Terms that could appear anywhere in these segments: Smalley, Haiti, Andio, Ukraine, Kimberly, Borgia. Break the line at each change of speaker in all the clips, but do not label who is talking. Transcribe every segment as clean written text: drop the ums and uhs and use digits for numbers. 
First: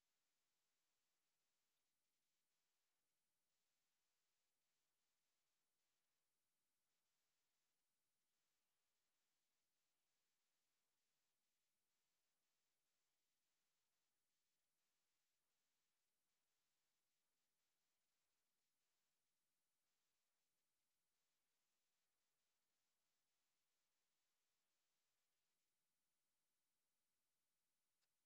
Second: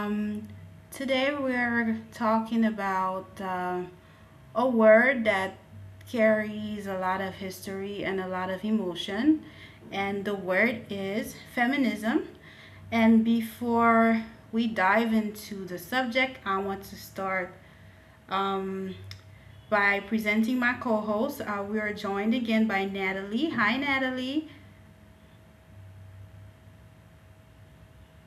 Um, Today we're talking about a word that carries a lot of history and a lot of emotion, and the word is feminism. And before we dive into the subject, I want to start um, by presenting my co host. We are joined again by Natalie. Hi, Natalie.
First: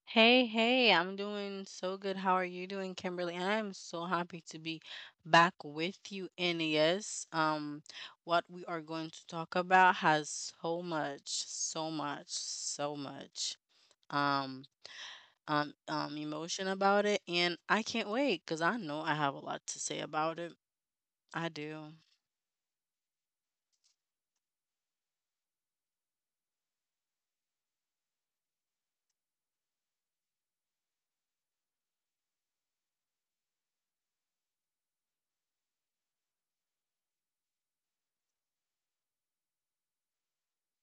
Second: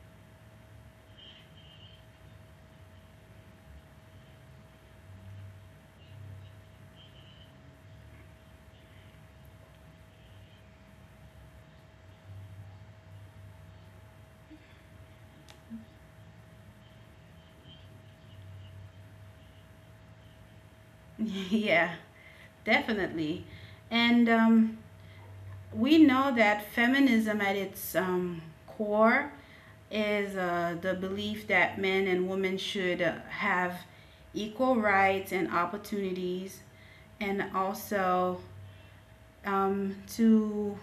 Hey, hey, I'm doing so good. How are you doing, Kimberly? I am so happy to be back with you. And yes, what we are going to talk about has so much, so much, so much um emotion about it, and I can't wait because I know I have a lot to say about it. I
Yeah.
do.
Definitely. And We know that feminism at its core is the belief that men and women should have equal rights and opportunities, and also um, to,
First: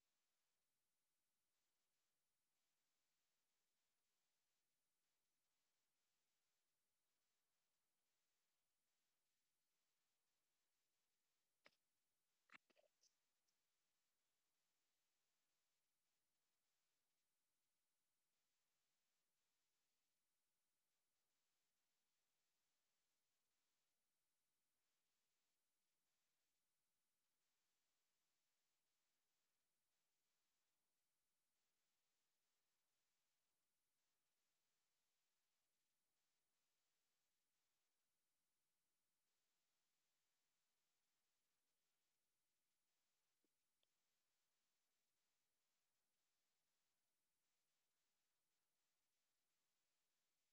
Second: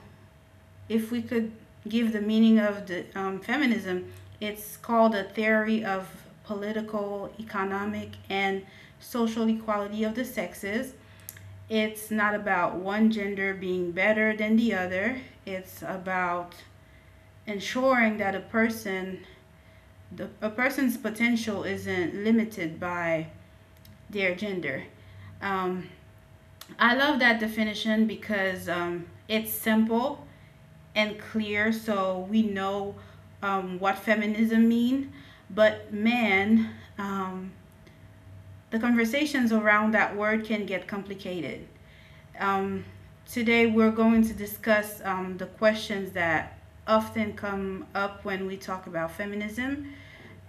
if we could give the meaning of the feminism, it's called a theory of political, economic, and social equality of the sexes. It's not about one gender being better than the other. It's about ensuring that a person's potential isn't limited by their gender. Um, I love that definition because it's simple and clear, so we know what feminism means. But man, um, the conversations around that word can get complicated. Um, Today, we're going to discuss the questions that often come up when we talk about feminism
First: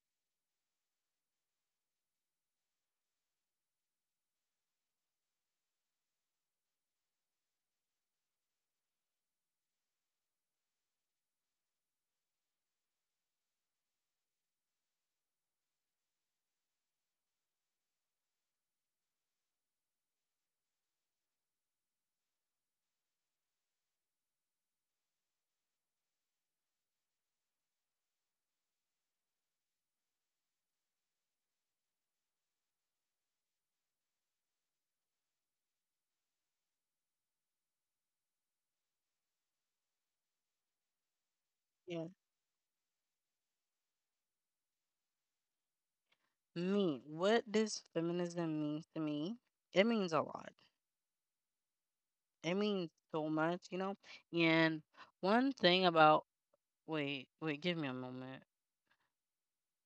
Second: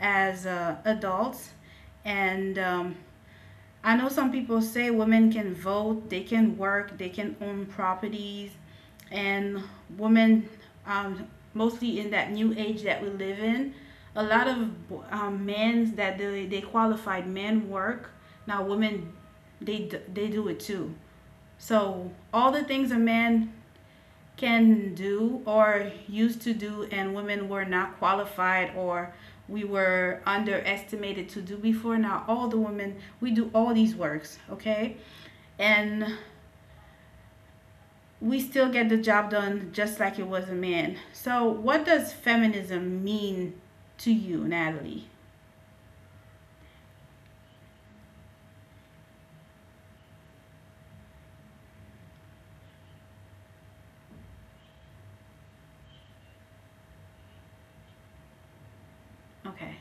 as adults. And I know some people say women can vote, they can work, they can own properties, and women, um, mostly in that new age that we live in, a lot of men that they qualified men work. Now, women, they, they do it too, so all the things a man can do or used to do, and women were not qualified or we were underestimated to do before, now all the women, we do all these works, okay? And we still get the job done just like it was a man. So, what
Yeah.
does feminism mean to you, Natalie?
Me, what does feminism mean to me? It means a lot. It means so much, you know. And one thing about Wait, wait, give me a moment.
Okay,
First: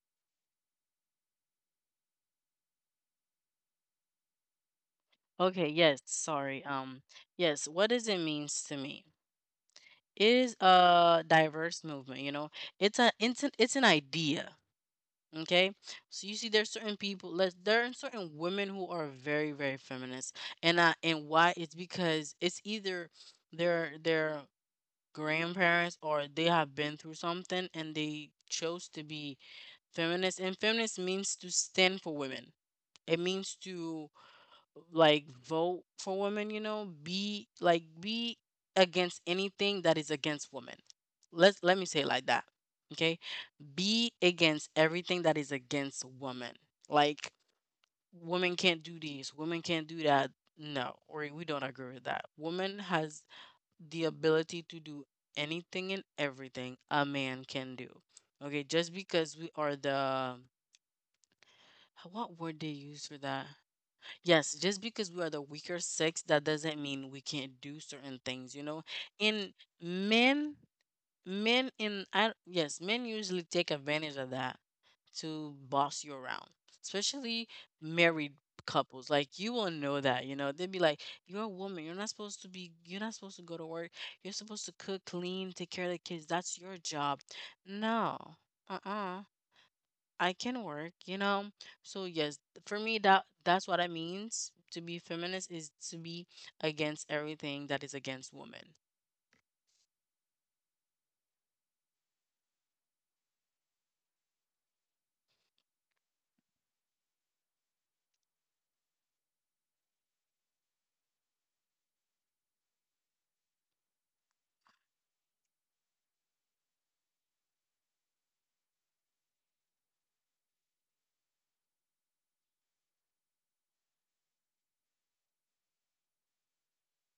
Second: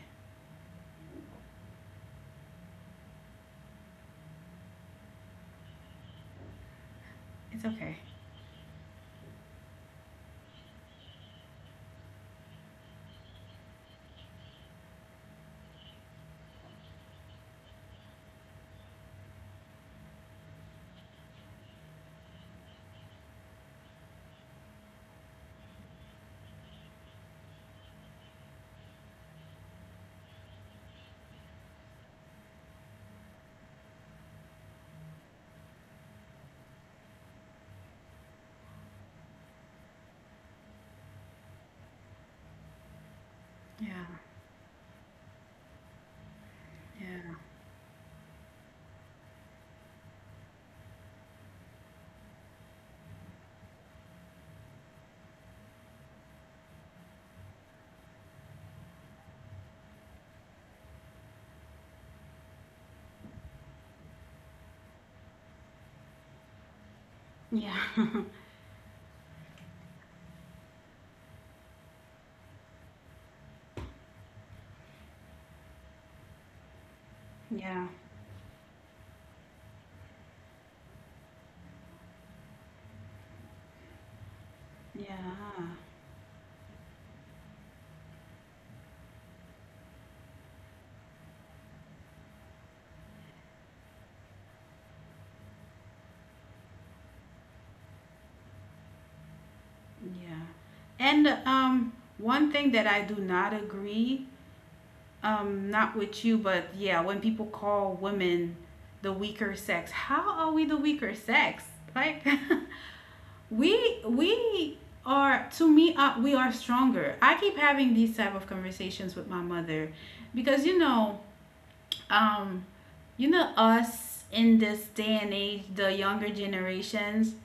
Okay, yes, sorry.
it's
Yes, what
okay.
does it means to me? It is a diverse movement, you know. It's an idea, okay? So you see there's certain people, let there are certain women who are very very feminist. And why it's because it's either their grandparents or they have been through something and they chose to be feminist. And feminist means to stand for women. It means to, like, vote for women, be against anything that is against women. Let me say it like that, okay?
Yeah,
Be against everything that is against women, like,
yeah,
women can't do this, women can't do that. No, or we don't agree with that. Woman has the ability to do anything and everything a man can do. Okay, just because we are the, what word they use for that? Yes, just because we are the weaker sex, that doesn't mean we
yeah,
can't do certain things, you know? And men, yes, men usually take advantage of that to boss you around, especially
yeah,
married couples. Like, you will know that, you know? They'd be like, you're a woman. You're not supposed to go to work. You're supposed to cook,
yeah.
clean, take care of the kids. That's your job. No. Uh-uh. I can work, you know. So yes, for me, that's what it means to be feminist, is to be against everything that is against women.
Yeah. And One thing that I do not agree, not with you, but yeah, when people call women the weaker sex, how are we the weaker sex? Like, we are, to me, we are stronger. I keep having these type of conversations with my mother, because, you know, um, you know, us in this day and age, the younger generations,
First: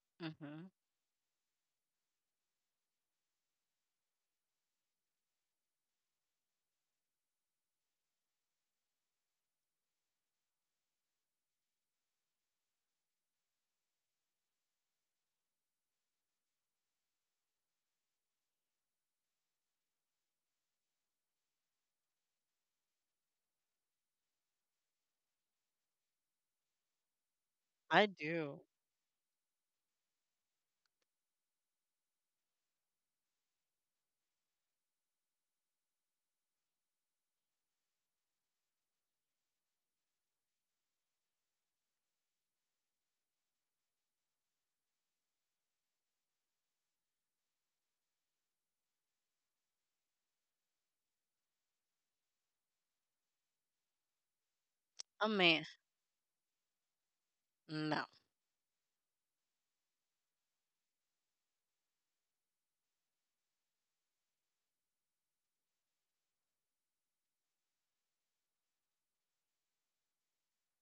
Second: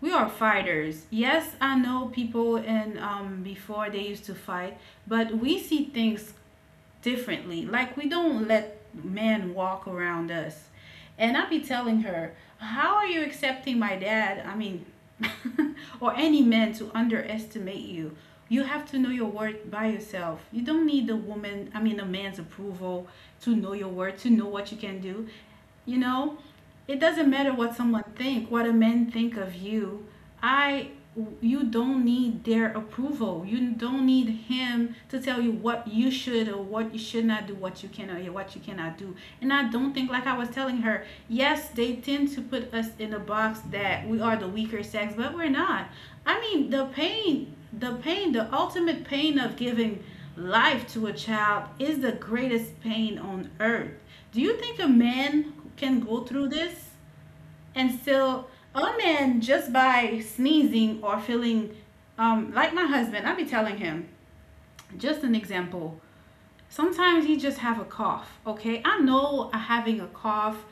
we are
Hmm.
fighters. Yes, I know people, and before they used to fight, but we see things differently. Like, we don't let men walk around us. And I be telling her, how are you accepting my dad? I mean, or any man to underestimate you. You have to know your worth by yourself. You don't need a woman, I mean, a man's approval to know your worth, to know what you can do. You know, it doesn't matter what someone
I
think,
do.
what a man think of you. I You don't need their approval, you don't need him to tell you what you should or what you should not do, what you can or what you cannot do. And I don't think, like I was telling her, yes, they tend to put us in a box that we are the weaker sex, but we're not. I mean, the pain, the ultimate pain of giving life to a child is the greatest pain on earth. Do you think a
A
man
man,
can go through this
no.
and still? Oh, man, just by sneezing or feeling, like my husband, I be telling him, just an example, sometimes he just have a cough. Okay, I know having a cough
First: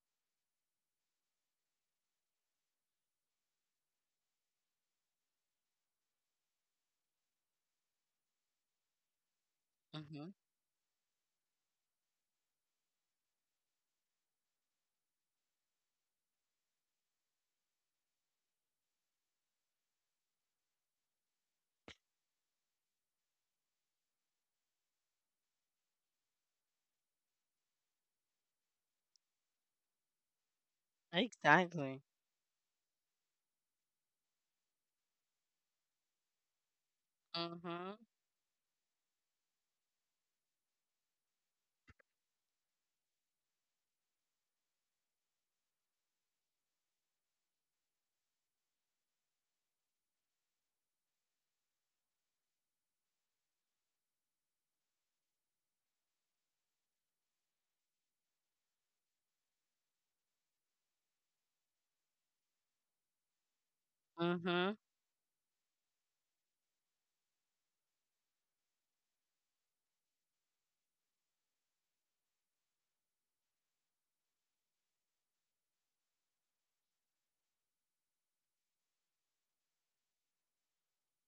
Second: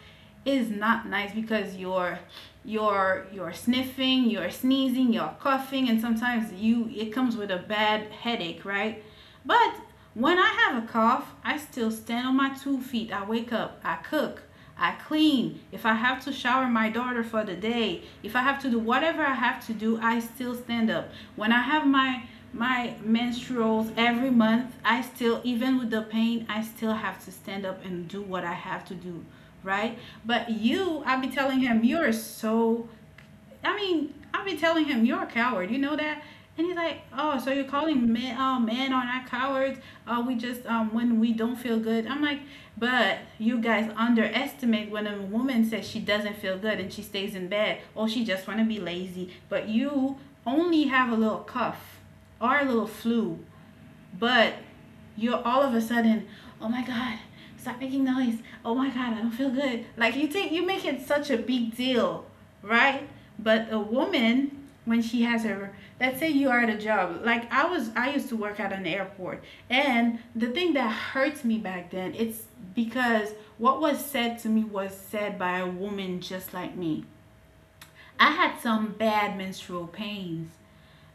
is not nice because you're, you're sniffing, you're sneezing, you're coughing, and sometimes you, it comes with a bad headache, right? But
Hmm.
when I have a cough, I still stand on my two feet. I wake up, I cook, I clean. If I have to shower my daughter for the day, if I have to do whatever I have to do, I still stand up. When I have my menstruals every month, I still, even with the pain, I still have to stand up and do what I have to do, right? But you, I'll be telling him,
Exactly.
you're so, I mean, I've been telling him you're a coward. You know that. And he's like, oh, so you're
Mm-hmm.
calling men, men are not cowards. We just, when we don't feel good. I'm like, but you guys underestimate when a woman says she doesn't feel good and she stays in bed or she just want to be lazy. But you only have a little cough or a little flu, but you're all of a sudden, oh my god, stop making noise. Oh my god, I don't feel good. Like, you take, you make it such a big deal, right? But a woman
Mm-hmm.
when she has her, let's say you are at a job, like I was, I used to work at an airport, and the thing that hurts me back then, it's because what was said to me was said by a woman just like me. I had some bad menstrual pains,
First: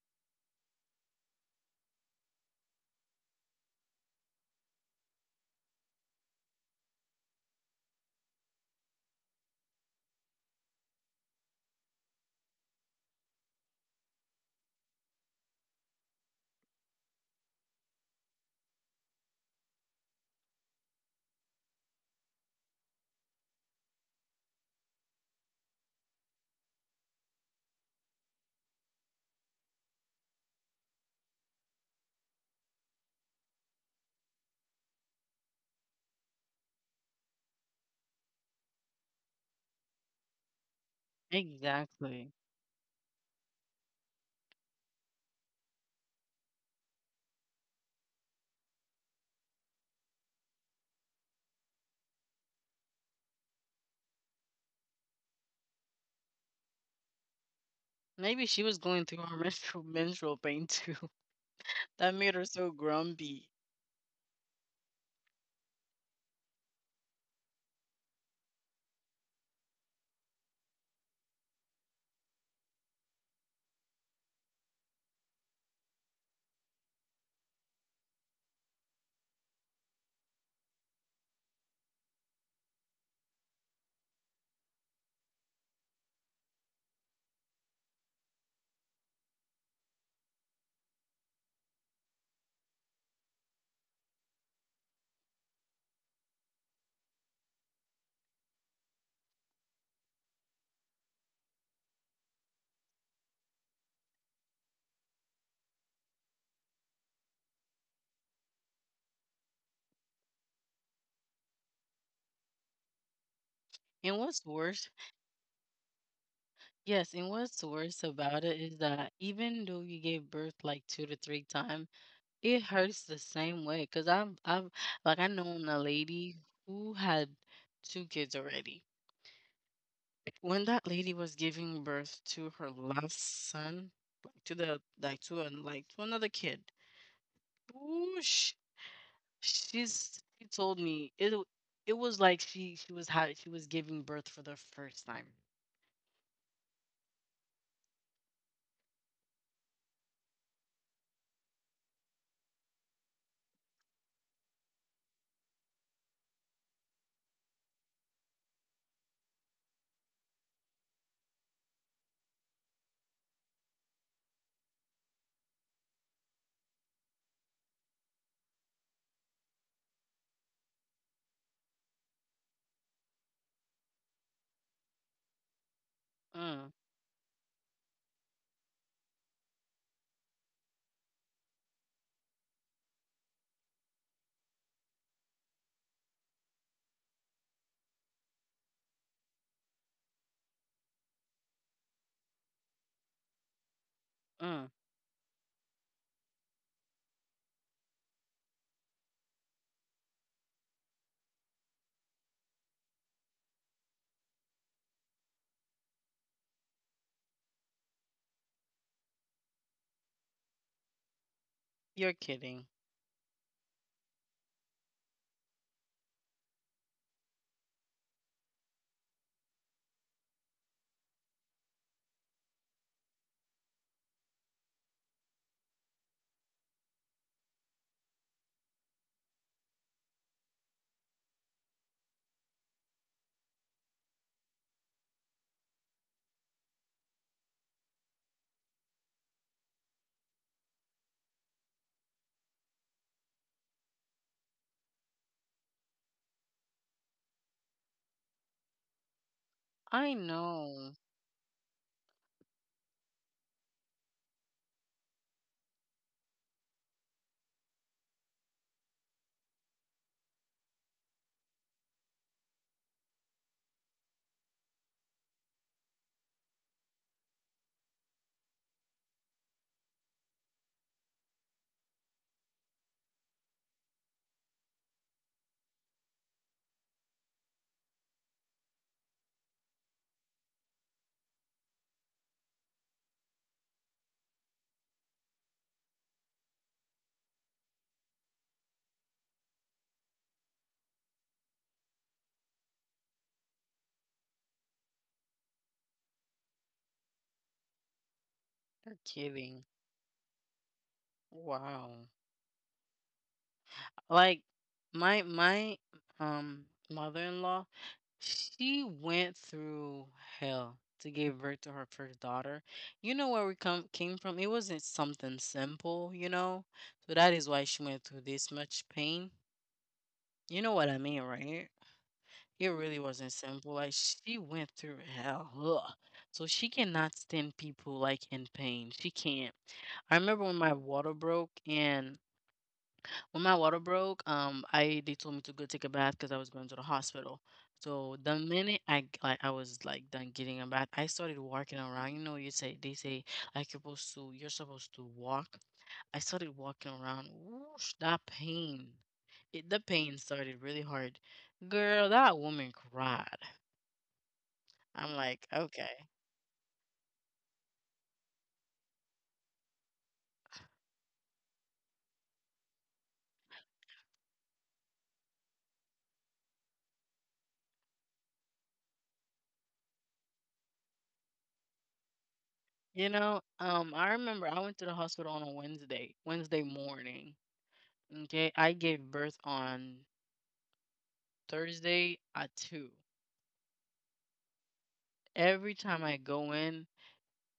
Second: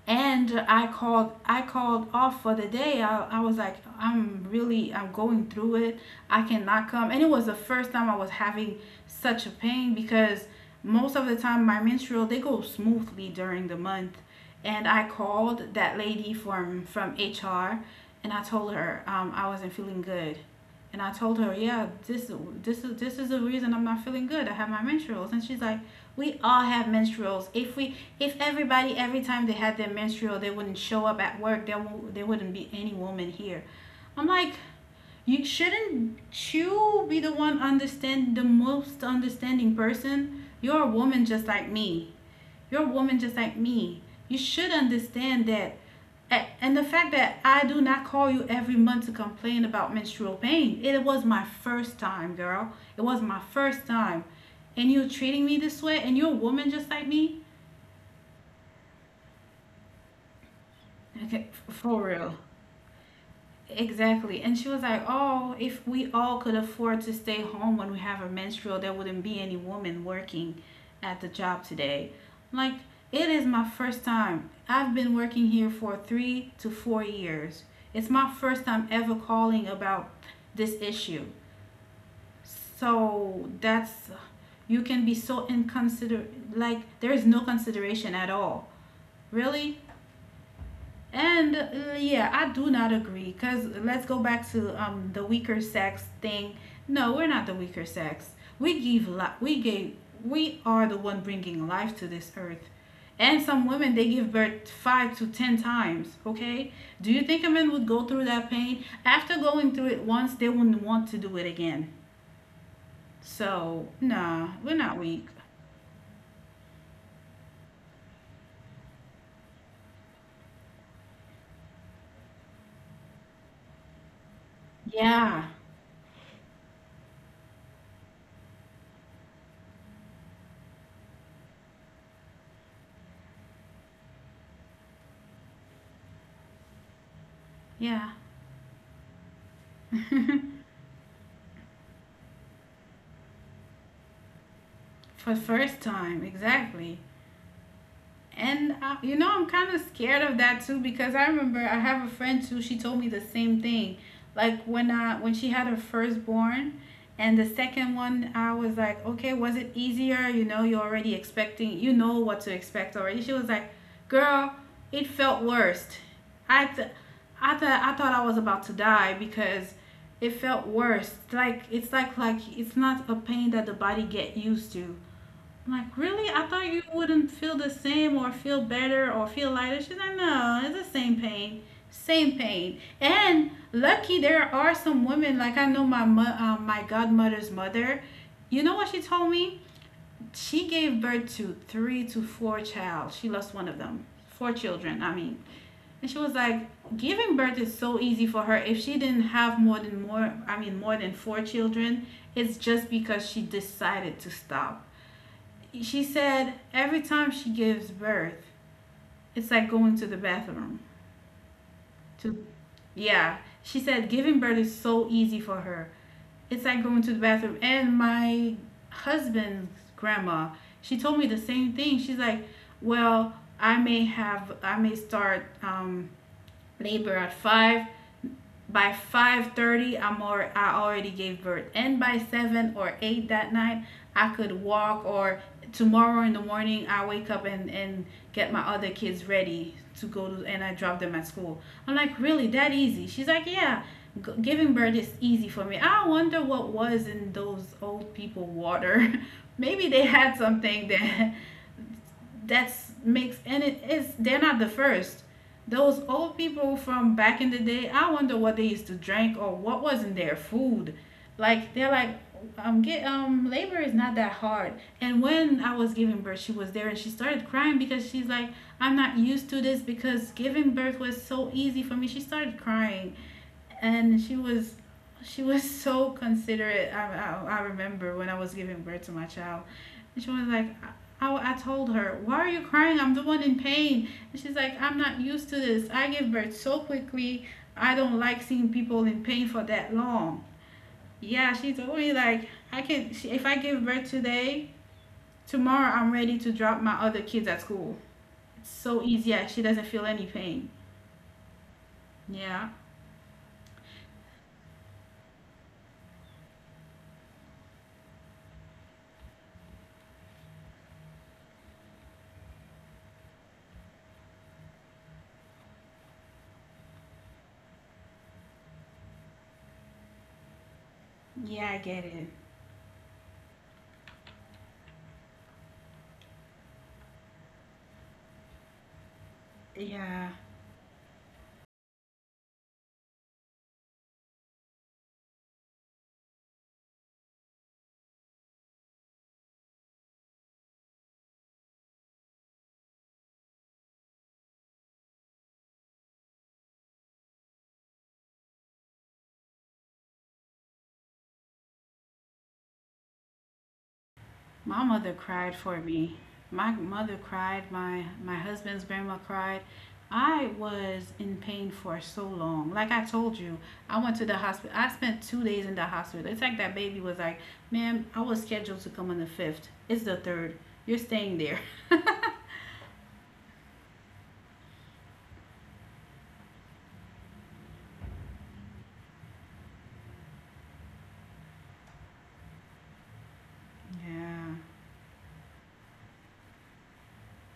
and I called off for the day. I was like, I'm really, I'm going through it, I cannot come. And it was the first time I was having such a pain, because most of the time my menstrual, they go smoothly during the month. And I called that lady from HR, and I told her, I wasn't feeling good. And I told her, yeah, this is the reason I'm not feeling good, I have my menstruals. And she's like, we all have menstruals. If we, if everybody, every time they had their menstrual, they wouldn't show up at work. There wouldn't be any woman here. I'm like, you shouldn't you be the one, understand, the most understanding person? You're a woman just like me.
Exactly.
You're a woman just like me. You should understand that, and the fact that I do not call you every month to complain about menstrual pain, it was my first time, girl. It was my first time. And you're treating me this way, and you're a woman just like me?
Maybe she was going through her menstrual menstrual pain too.
Okay, for
That made her
real.
so grumpy.
Exactly. And she was like, oh, if we all could afford to stay home when we have a menstrual, there wouldn't be any woman working at the job today. Like, it is my first time. I've been working here for 3 to 4 years. It's my first time ever calling about this issue. So that's, you can be so inconsiderate. Like, there is no consideration at all. Really? And yeah, I do not agree, because let's go back to the weaker sex thing. No, we're not the weaker sex. We gave, we are the one bringing life to this earth. And some women, they give birth 5 to 10 times, okay? Do you think a man would go through that pain? After going through it once, they wouldn't want to do it again. So, nah,
And
we're
what's
not weak.
worse, yes, and what's worse about it is that even though you gave birth like two to three times, it hurts the same way, because I 'cause I'm
Yeah.
like, I known a lady who had 2 kids already. When that lady was giving birth to her last son, like, to the like, to an like, to another kid,
Yeah.
ooh, sh she's she told me it was like she was giving birth for the
For
first time.
first time, exactly. And you know, I'm kind of scared of that too, because I remember I have a friend too. She told me the same thing. Like, when she had her firstborn and the second one, I was like, okay, was it easier? You know, you're already expecting, you know what to expect already. She was like, girl, it felt worst. I th- I thought I was about to die because it felt worse. Like, it's like, it's not a pain that the body get used to. Like, really? I thought you
Mm,
wouldn't feel the same or feel better or feel lighter. She's like, no, it's the same pain. Same pain. And lucky, there are some women, like I know my my godmother's mother. You know what she told me? She gave birth to three to four child. She lost one of them. Four
mm.
children, I mean. And she was like, giving birth is so easy for her. If she didn't have more than, I mean, more than four children, it's just because she decided to stop. She said every time she gives birth, it's like going to the bathroom.
You're
To
kidding.
Yeah, she said giving birth is so easy for her. It's like going to the bathroom. And my husband's grandma, she told me the same thing. She's like, "Well, I may start labor at 5, by 5:30 I'm or, I already gave birth, and by 7 or 8 that night I could walk, or tomorrow in the morning I wake up and get my other kids ready to go to, and I drop them at school." I'm like, "Really, that easy?" She's like, "Yeah. Giving birth is easy for me." I wonder what was in those old people water. Maybe they
I
had something
know.
that's makes and it is they're not the first. Those old people from back in the day, I wonder what they used to drink or what was in their food. Like they're like, get labor is not that hard. And when I was giving birth, she was there and she started crying because she's like, I'm not used to this, because giving birth was so easy for me. She started crying, and she was so considerate. I remember when I was giving birth to my child, and she was like, I told her, why are you crying? I'm the one in pain. And she's like, I'm not used to this. I give birth so quickly. I don't like seeing people in pain for that long. Yeah, she told me, like, I can, she, if I give birth today, tomorrow I'm ready to drop my other kids at school. It's
You're
so easy. Yeah, she
kidding.
doesn't feel any pain.
Wow.
Yeah.
Like, my um mother-in-law, she went through hell to give birth to her first daughter. You know where we come came from? It wasn't something simple, you know? So that is why she went through this much pain. You know what I mean, right?
Yeah, I get it.
It really wasn't simple. Like, she went through hell. Ugh. So she cannot stand people like in pain. She can't. I
Yeah.
remember when my water broke, and when my water broke, I they told me to go take a bath because I was going to the hospital. So the minute like I was like done getting a bath, I started walking around. You know, you say they say like you're supposed to walk. I started walking around. Whoosh, that pain. The pain started really hard. Girl, that woman cried.
My mother
I'm like,
cried for
okay.
me. My mother cried. My husband's grandma cried. I was in pain for so long. Like I told you, I went to the hospital. I spent 2 days in the hospital. It's like that baby was like, "Ma'am, I was scheduled to come on the fifth. It's the third. You're staying there."
You know, I remember I went to the hospital on a Wednesday, Wednesday morning. Okay, I gave birth on Thursday at 2.
Yeah.
Every time I go in,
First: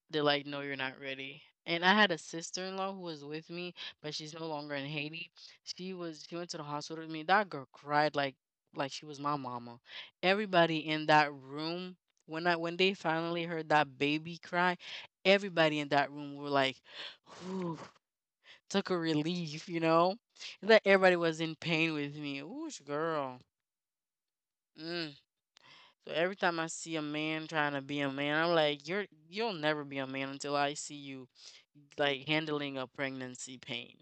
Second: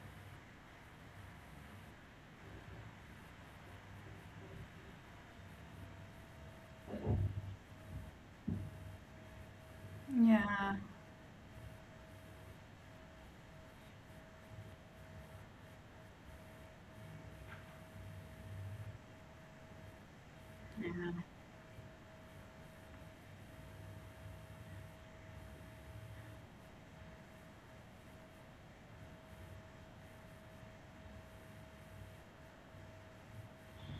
they're like, no, you're not ready. And I had a sister in law who was with me, but she's no longer in Haiti. She went to the hospital with me. That girl cried like, she was my mama. Everybody
Yeah.
in that room, when they finally heard that baby cry, everybody in that room were like, whew, took a relief, you know? That everybody was in pain with me. Ooh, girl. Mm. So every time I see a man trying to be a man, I'm like, you'll never be a man until I see you like handling a pregnancy pain.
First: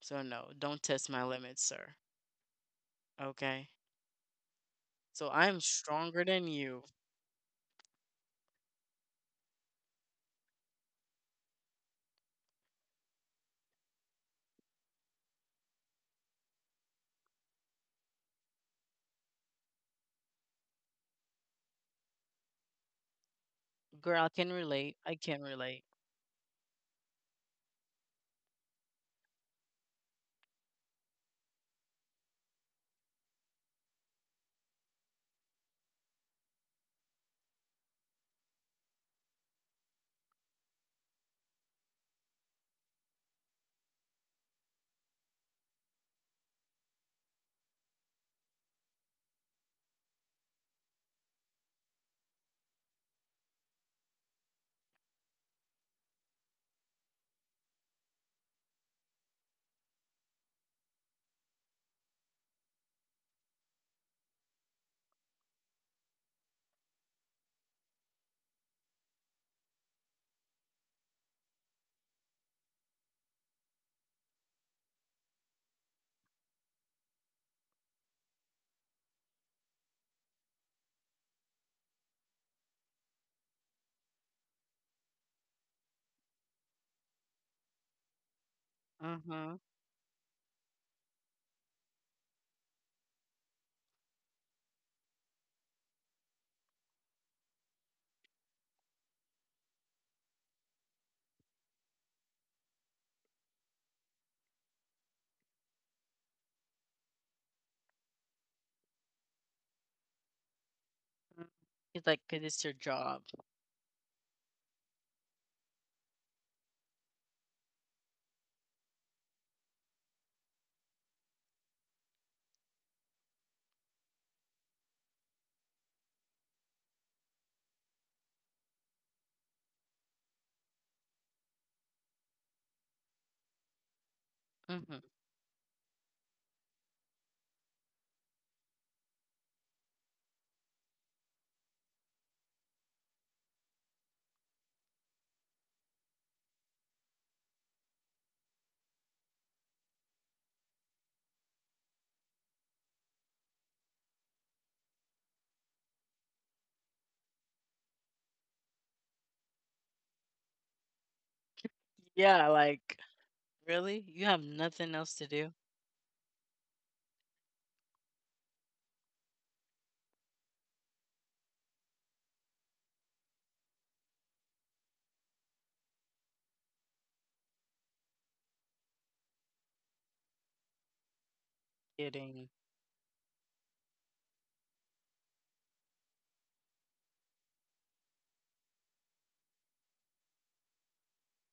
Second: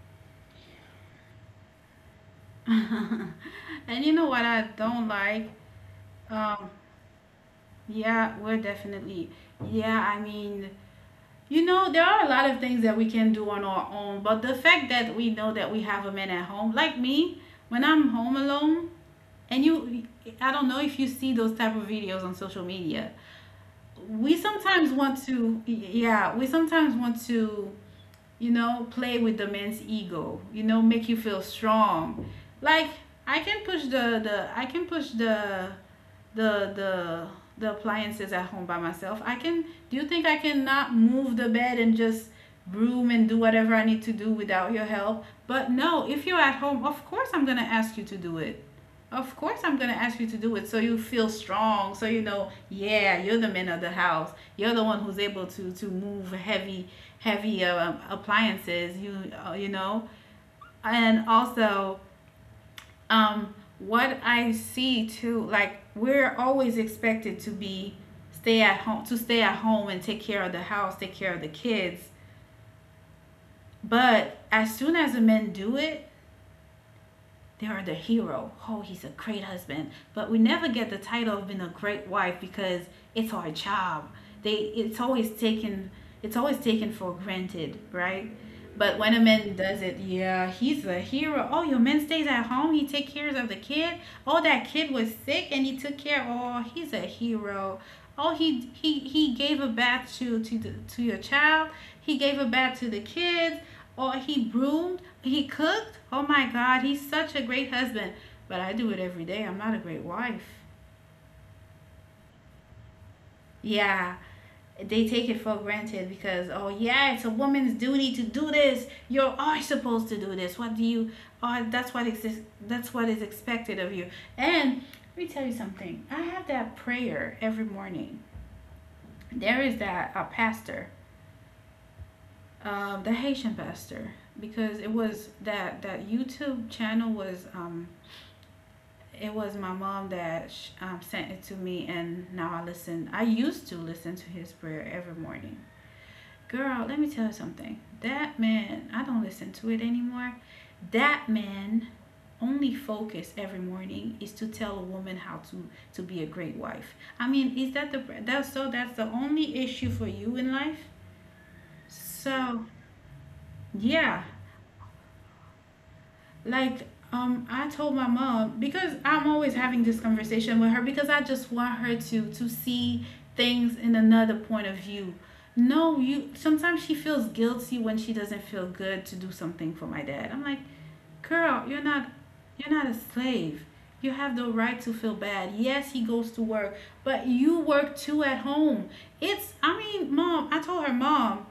So no, don't test my limits, sir. Okay?
And you know what I don't
So
like?
I'm stronger than
Um,
you.
yeah, we're definitely. Yeah, I mean, you know, there are a lot of things that we can do on our own, but the fact that we know that we have a man at home, like me, when I'm home alone, and you, I don't know if you see those type of videos on social media.
Girl, I
We
can
sometimes
relate. I
want
can
to,
relate.
yeah, we sometimes want to, play with the man's ego, you know, make you feel strong. Like I can push the the the appliances at home by myself. I can Do you think I cannot move the bed and just broom and do whatever I need to do without your help? But no, if you're at home, of course I'm going to ask you to do it. Of course, I'm going to ask you to do it so you feel strong. So you know, yeah, you're the man of the house. You're the one who's able to move heavy, heavy appliances. You you know, and also, what I see too, like we're always expected to be stay at home to stay at home and take care of the house, take care of the kids. But as soon as the men do it, they are the hero. Oh, he's a great husband. But we never get the title of being a great wife because it's our job. They It's always taken for granted, right? But when a man
Mhm.
does it, yeah, he's a hero. Oh, your man stays at home. He take care of the kid. Oh, that kid was sick and he took care. Oh, he's a hero. Oh, he gave a bath to to your child. He gave a bath to the kids, or he broomed, he cooked. Oh my God, he's such a great husband. But I do it every day. I'm not a great wife.
He's It's like, 'cause it's your job.
Yeah, they take it for granted because, oh yeah, it's a woman's duty to do this. You are supposed to do this. What do you? Oh, that's what exists. That's what is expected of you. And let me tell you something. I have that prayer every morning. There is that a pastor, the Haitian pastor, because it
Mhm.
was that YouTube channel was, it was my mom that sent it to me, and now I used to listen to his prayer every morning. Girl, let me tell you something. That man, I don't listen to it anymore. That man only focus every morning is to tell a woman how to be a great wife. I mean, is that's that's the only issue for you in life?
Yeah,
So,
like, really?
yeah,
You have nothing else to do?
like, I told my mom, because I'm always having this conversation with her, because I just want her to see things in another point of view. No, you sometimes she feels guilty when she doesn't feel good to do something for my dad. I'm like, "Girl, you're not
Kidding.
you're not a slave. You have the right to feel bad. Yes, he goes to work, but you work too at home." It's I mean, mom, I told her, "Mom,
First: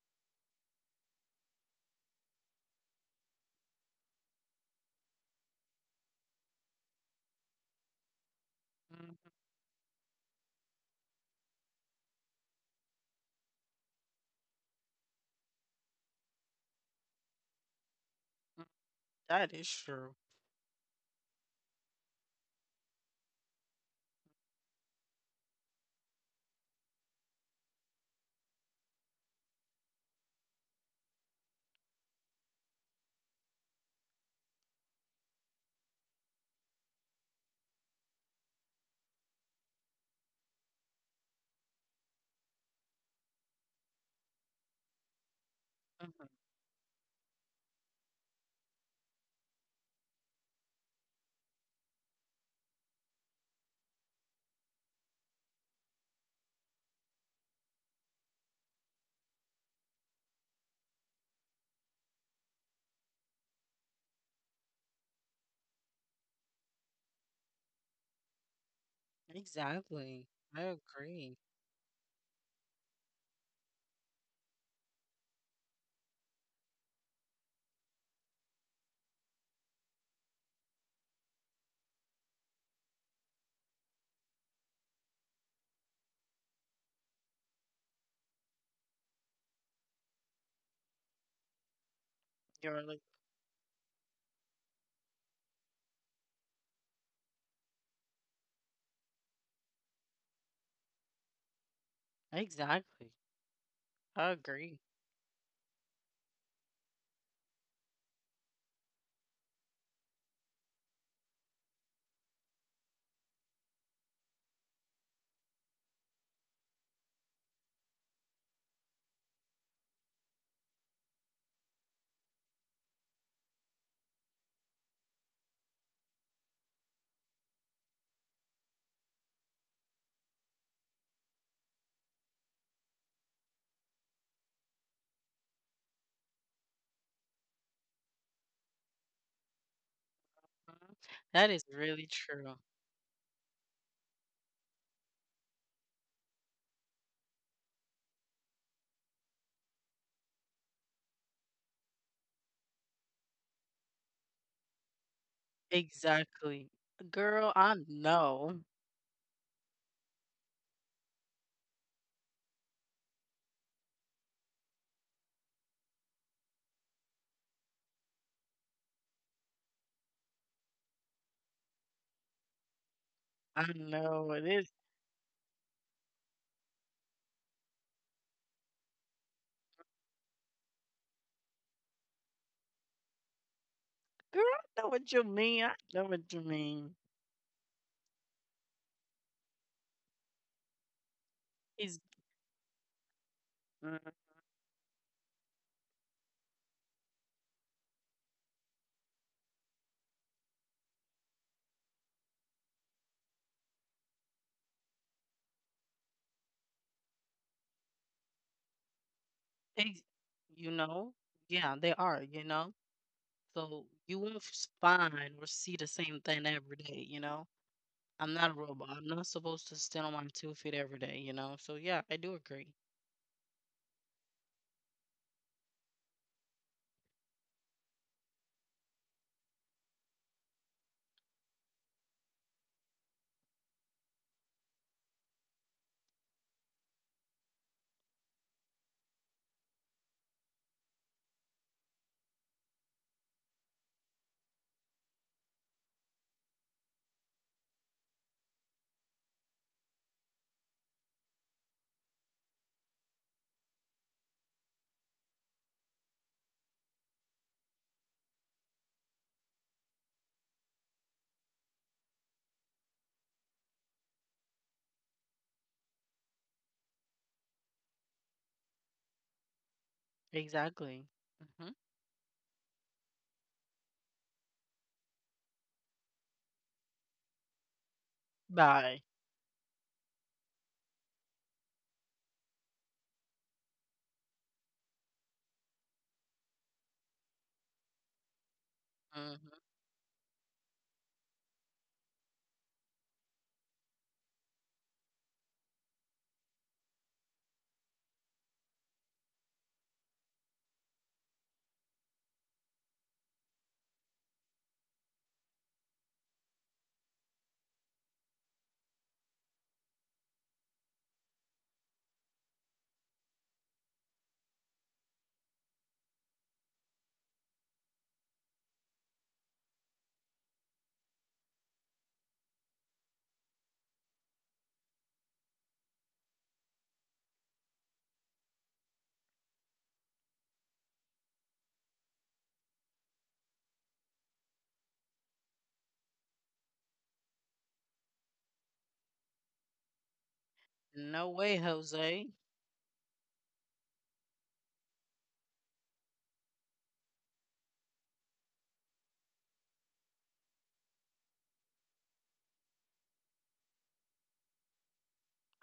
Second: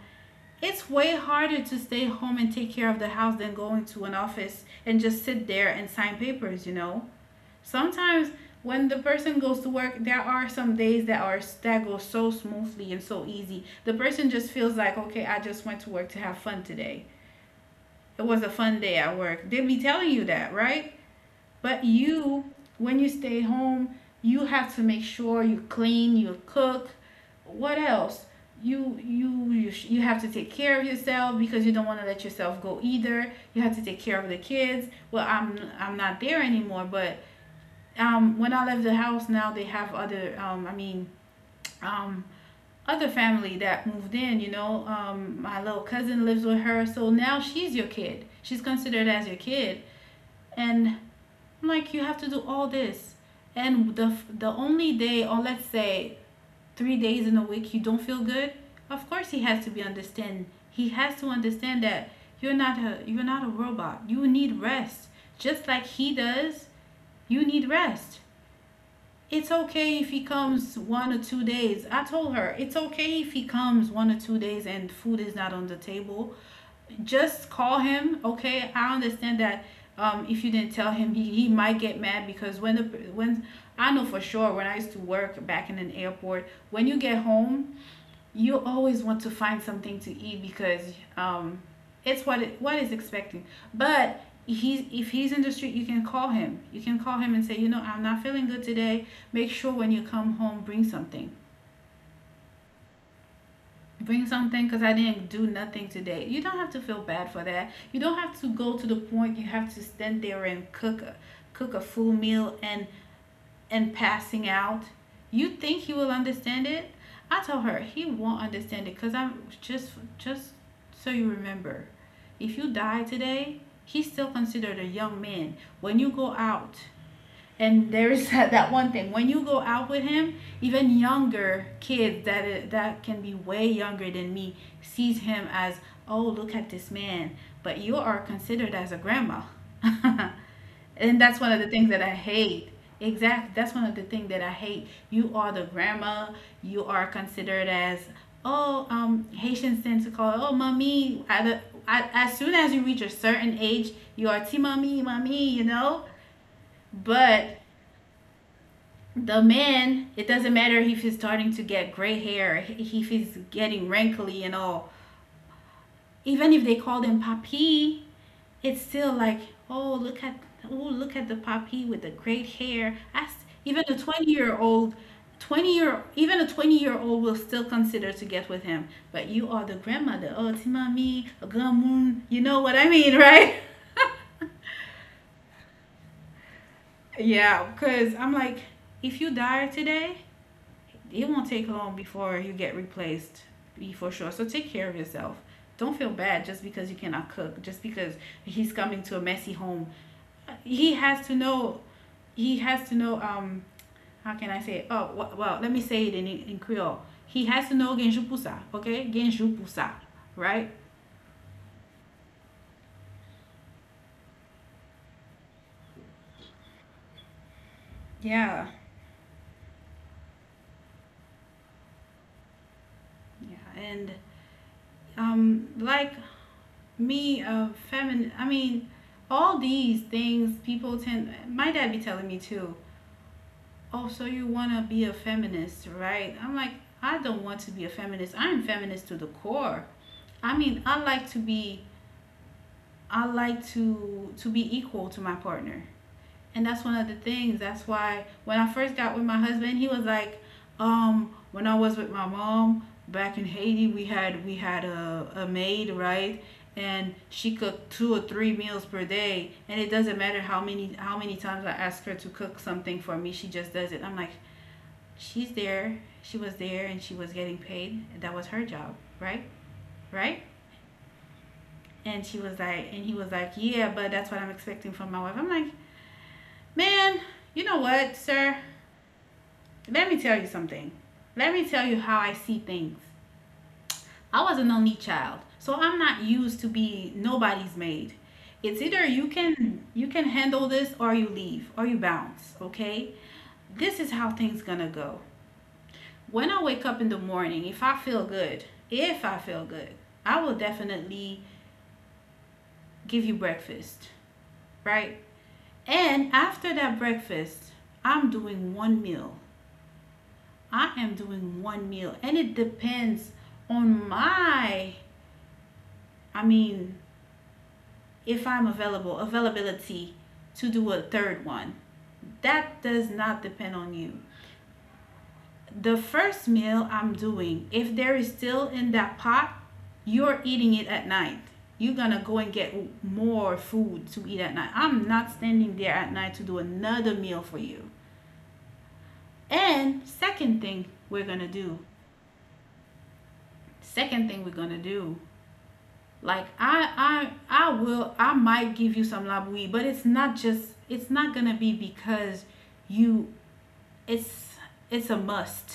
it's way harder to stay home and take care of the house than going to an office and just sit there and sign papers, you know? Sometimes when the
Mm,
person goes to work, there are some days that go so smoothly and so easy. The person just feels like, okay, I just went to work to have fun today. It was a fun day at work."
that
They
is
be telling
true.
you that, right? But you, when you stay home, you have to make sure you clean, you cook. What else? You have to take care of yourself, because you don't want to let yourself go either. You have to take care of the kids. Well, I'm not there anymore, but when I left the house now, they have other, um, other family that moved in. You know, my little cousin
Mhm.
lives with her, so now she's your kid. She's considered as your kid, and I'm like, you have to do all this. And the only day, or let's say 3 days in a week, you don't feel good. Of course, he has to be understand. He has to understand that you're not a robot. You need rest, just like he does. You need rest. It's okay if he
Exactly. I
comes one or
agree.
two days. I told her, it's okay if he comes 1 or 2 days and food is not on the table. Just call him. Okay, I understand that, if you didn't tell him, he might get mad, because when I know for sure, when I used to work back in an airport, when you get home, you always want to find something to eat, because, um, what
You're
is
like
expecting. But he's if he's in the street, you can call him, and say, you know, I'm not feeling good today. Make sure when you come home, bring something,
Exactly. I agree.
because I didn't do nothing today. You don't have to feel bad for that. You don't have to go to the point you have to stand there and cook a, full meal, and passing out. You think he will understand it? I told her he won't understand it, because I'm just so, you remember, if you die today, he's still considered a young man. When you go out, and there is that one thing, when you go out with him, even younger kids that can be way younger than me, sees him as, oh, look at this man, but you are considered as a grandma,
Mhm.
and that's
That
one of
is
the things that
really
I
true.
hate. Exactly, that's one of the things that I hate. You are the grandma. You are considered as, oh, Haitians tend to call, oh, mommy. At As soon as you reach a certain age, you are t mommy mommy. You know,
Exactly. Girl,
but
I know.
the man, it doesn't matter if he's starting to get gray hair, if he's getting wrinkly and all, even if they call them papi, it's still like, oh look at oh, look at the papi with the gray hair. As,
I
even a
know
20
what it
year
is.
old, 20 year, even a 20-year-old will still consider to get with him, but you are the grandmother, oh, timami gamun, you know what I mean, right?
Girl, I know what you mean. I know what you mean.
Yeah, because I'm like, if you die today, it won't take long
It's,
before you get replaced, be for
mm,
sure. So take care of yourself. Don't feel bad just because you cannot cook, just because he's coming to a messy home. He has to know. He has to know. How can I say it? Oh, well, let me say it in Creole. He has to know genju pusa, okay? Genju pusa,
it's
right?
you know, yeah, they are, you know. So you won't find or see the same thing every day, you know. I'm
Yeah,
not a robot. I'm not supposed to stand on my two feet every day, you know. So yeah, I do agree.
yeah. And, like me, feminine. I mean, all these things people tend. My dad be telling me too, oh, so you want to be a feminist, right? I'm like, I don't want to be a feminist. I am feminist to the core. I mean, I like to be equal to my partner. And that's one of the things. That's why when I first got with my husband, he was like, when I was with my mom back in Haiti, we had a maid, right? And she cooked two or three meals per day, and it doesn't matter how many times I ask her to cook something for me, she just does it. I'm like, she was there and she was getting paid and that was her job, right? Right.
Exactly. Hmm.
And she was like and he was like, "Yeah, but that's what I'm expecting from my wife." I'm like, man, you know what, sir,
Bye.
let me tell you something. Let me tell you how I see things. I was an only child, so I'm not used to be nobody's maid. It's either you
Hmm.
can, you can handle this, or you leave or you bounce. Okay? This is how things gonna go. When I wake up in the morning, if I feel good, if I feel good, I will definitely give you breakfast, right? And after that breakfast, I'm doing one meal. I am doing one meal, and it depends on I mean, if I'm available, availability to do a third one. That does not depend on you. The first meal I'm doing, if there is still in that pot, you're eating it at night. You're gonna go and get more food to eat at night. I'm not standing there at night to do another meal for you. And
No way, Jose.
second thing we're gonna do, like I will, I might give you some labui, but it's not gonna be because you, it's it's a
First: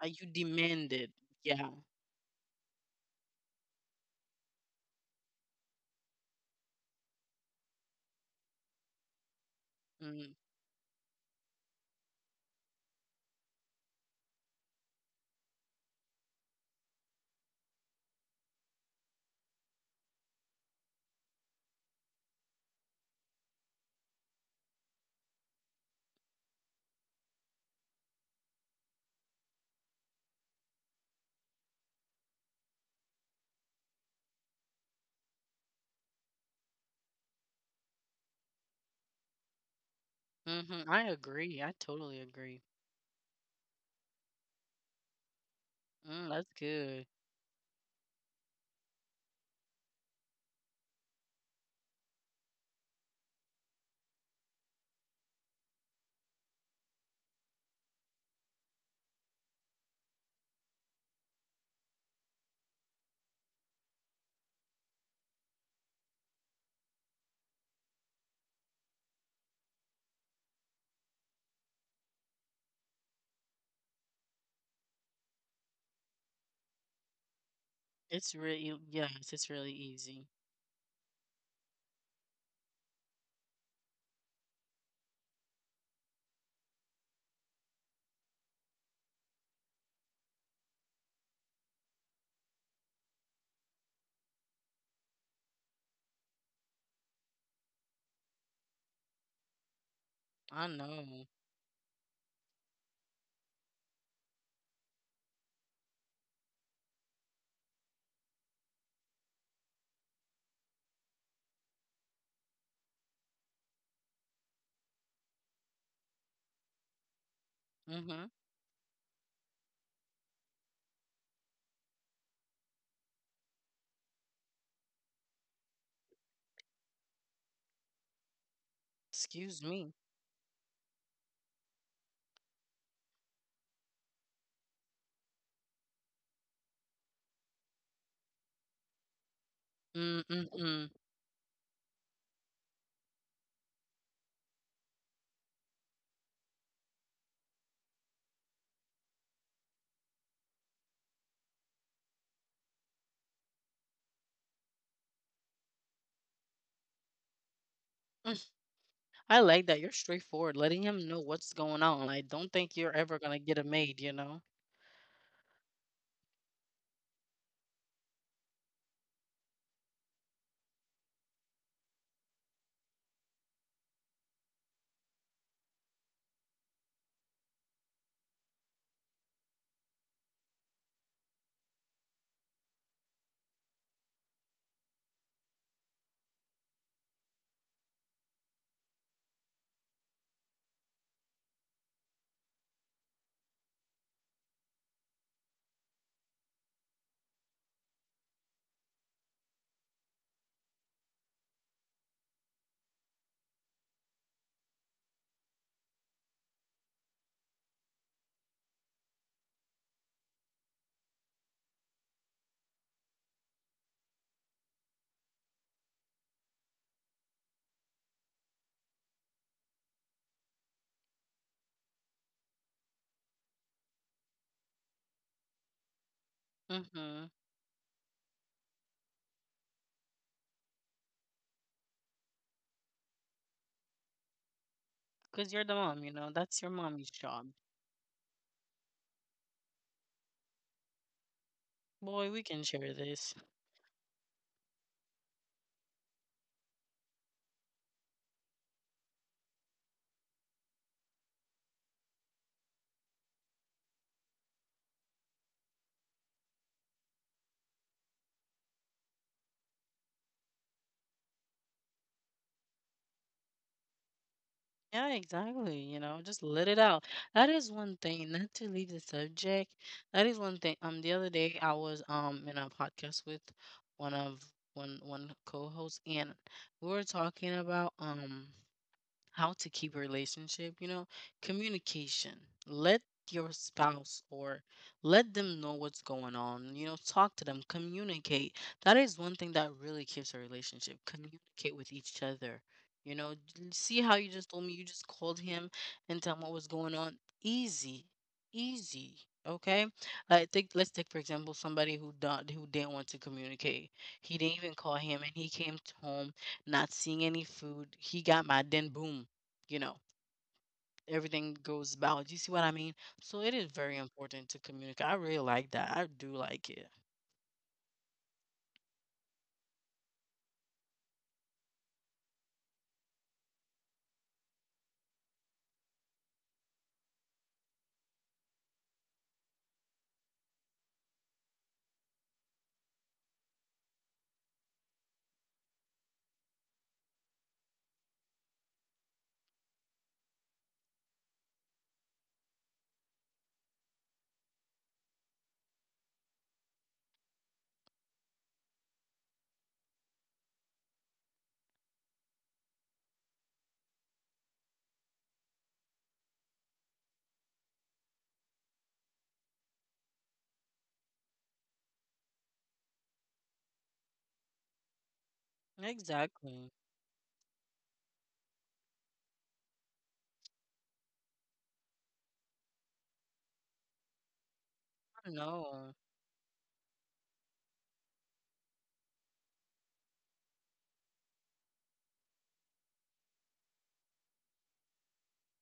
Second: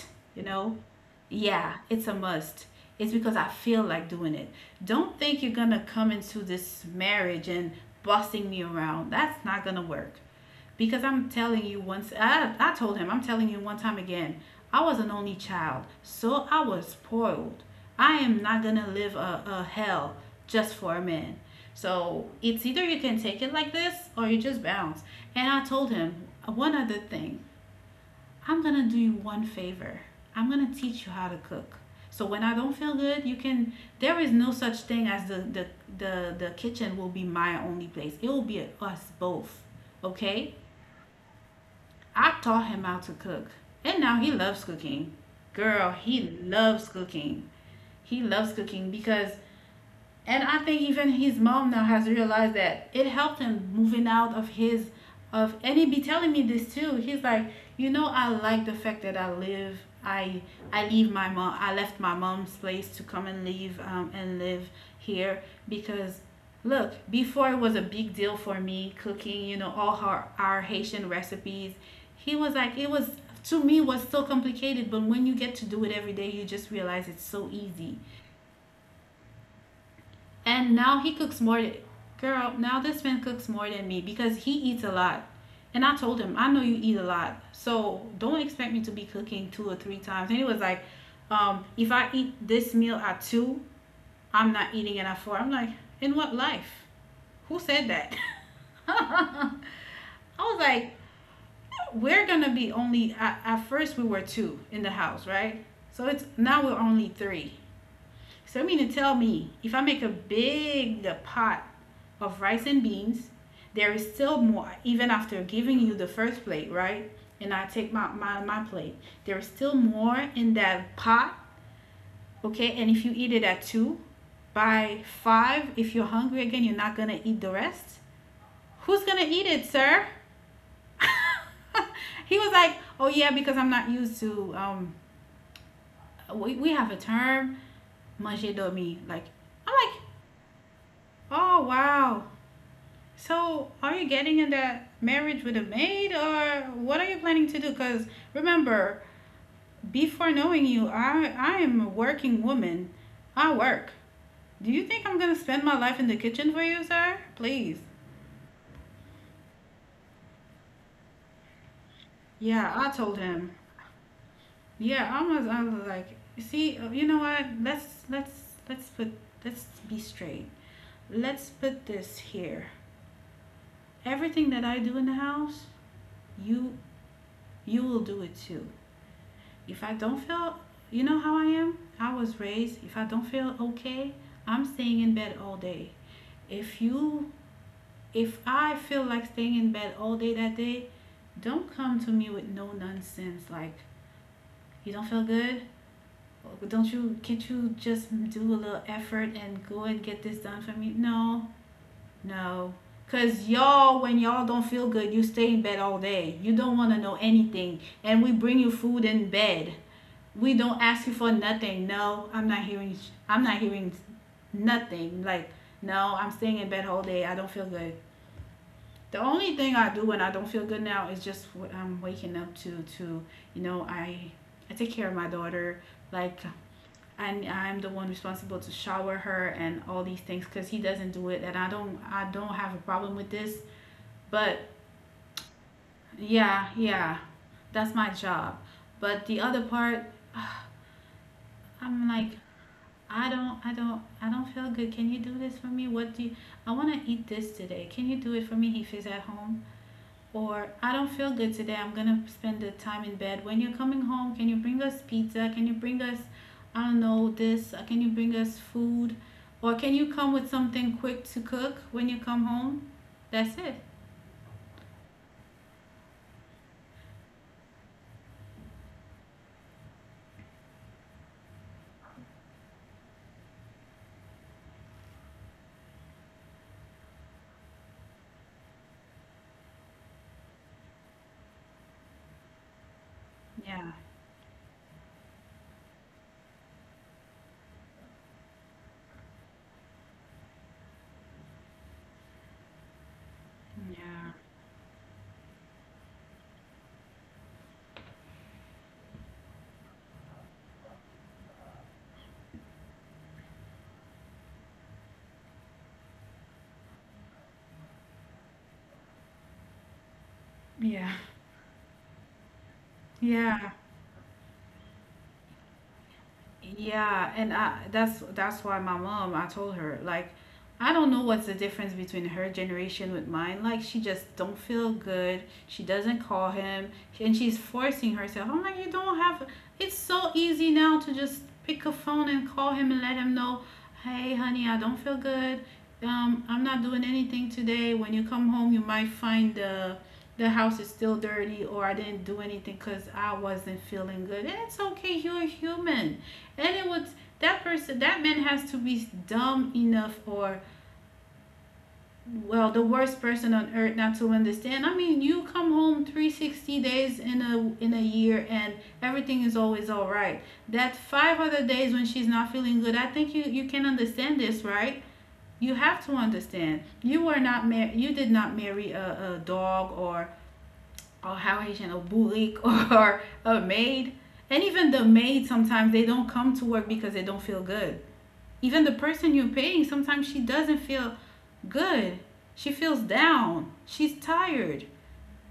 Are you
you know?
demanded? Yeah.
Yeah, it's a must. It's because I feel like doing it. Don't think you're gonna come into this marriage and bossing me around. That's not gonna work.
Mm.
Because I'm telling you, once I told him, I'm telling you one time again, I was an only child, so I was spoiled. I am not gonna live a hell just for a man. So it's either you can take it like this or you just bounce. And I told him one other thing. I'm gonna do you one favor. I'm gonna teach you how to cook. So when I don't feel good, you can. There is no such thing as the kitchen will be my only place. It will be us both. Okay.
Mhm. I agree. I totally
I
agree.
taught him how to cook, and now he loves cooking. Girl, he
Mm, that's
loves
good.
cooking. He loves cooking because, and I think even his mom now has realized that it helped him moving out of his, of, and he be telling me this too. He's like, I like the fact that I live. I leave my mom. I left my mom's place to come and leave and live here because, look, before it was a big deal for me cooking. You know, all our Haitian recipes. He was like, it was, to me was so complicated, but when you get to do it every day, you just realize it's so easy.
It's really yes, it's really easy.
And now he cooks more. Girl, now this man cooks more than me because he eats a lot. And I told him, I know you eat a lot, so don't expect me to be cooking two or three times. And he was like, if I eat this meal at 2, I'm not eating it at 4. I'm like, in what life? Who said that? I was
I
like,
know.
we're gonna be only at first we were two in the house, right? So it's now we're only three. So you mean to tell me if I make a big pot of rice and beans, there is still more even after giving you the first plate, right? And I take my,
Mhm.
my, my plate. There is still more in that pot, okay? And if you eat it at 2, by 5, if you're hungry again, you're not gonna eat the rest. Who's gonna eat
Excuse
it,
me.
sir? He was like, oh yeah, because I'm not used to, we have a term, manger dormi. Like, I'm like,
Mm mm mm.
oh, wow. So, are you getting in that marriage with a maid, or what are you planning to do? Cuz remember, before knowing you, I am a working woman. I work. Do you think I'm going to spend my life in the kitchen for you, sir? Please.
I like that. You're straightforward, letting him know what's going on. I don't
Yeah,
think you're
I
ever
told
gonna
him.
get a maid, you know.
Yeah, I was like, "See, you know what? Let's put let's be straight. Let's put this here. Everything that I do in the house, you you will do it too. If I don't feel, you know how I am? I was raised, if I don't feel okay, I'm staying in bed all day. If you if I feel like staying in bed all day that day, don't come to me with no nonsense like, you don't feel good? Don't you can't you just do a little effort and go and get this done for me? No. No. Cause y'all, when y'all don't feel good, you stay in bed all day. You don't wanna know anything. And we bring you food in bed, we don't ask you for nothing. No, I'm not hearing nothing. Like, no, I'm staying in bed whole day. I don't feel good. The only thing I do when I don't feel good now is just what I'm waking up to. To, you know, I I take care of my daughter. Like, and
Mhm.
I'm the one responsible to shower her and all these things, because he doesn't do it, and I don't. I don't have a problem with this. But
'Cause you're the mom, you know.
yeah,
That's your
yeah,
mommy's job.
that's my job. But the other part, I'm like,
Boy, we can share this.
I don't feel good. Can you do this for me? What do you, I want to eat this today. Can you do it for me if he's at home? Or I don't feel good today. I'm going to spend the time in bed. When you're coming home, can you bring us pizza? Can you bring us, I don't know, this? Can you bring us food? Or can you come with something quick to cook when you come home? That's it.
Yeah, exactly. You know, just let it out. That is one thing, not to leave the subject. That is one thing. The other day I was in a podcast with one of one one co-host, and we were talking about how to keep a relationship, you know, communication. Let your
Yeah.
spouse or let them know what's going on. You know, talk to them, communicate. That is one thing that really keeps a relationship. Communicate with each other. You know, see how
Yeah.
you just told me, you just called him and tell him what was going on. Easy, easy. Okay, I think, let's take for example somebody who didn't want to communicate. He didn't even call him, and he came home, not seeing any food. He got my then boom, you know,
Yeah.
everything goes about. You see what I mean? So it is
Yeah.
very important to communicate. I really like that. I do like it.
Yeah, and I, that's why my mom, I told her like, I don't know what's the difference between her generation with mine. Like, she just don't feel good, she doesn't call him, and she's forcing herself. I'm like, you don't have. It's so easy now to just pick a phone and call him and let him know, hey, honey, I don't feel good. I'm not doing anything today. When you come home, you might find the house is still dirty, or I didn't do anything because I wasn't feeling good. And it's okay. You're human. And it was, that person, that man, has to be dumb enough or, well, the worst person on earth not to understand. I mean, you come home 360 days in a year, and everything is always all right. That 5 other days when she's not feeling good, I think you can understand this, right? You have to
Exactly.
understand. You were not you did not marry a dog, or how Haitian, a bully, or a maid. And even the
I
maid
know.
sometimes they don't come to work because they don't feel good. Even the person you're paying, sometimes she doesn't feel good. She feels down, she's tired.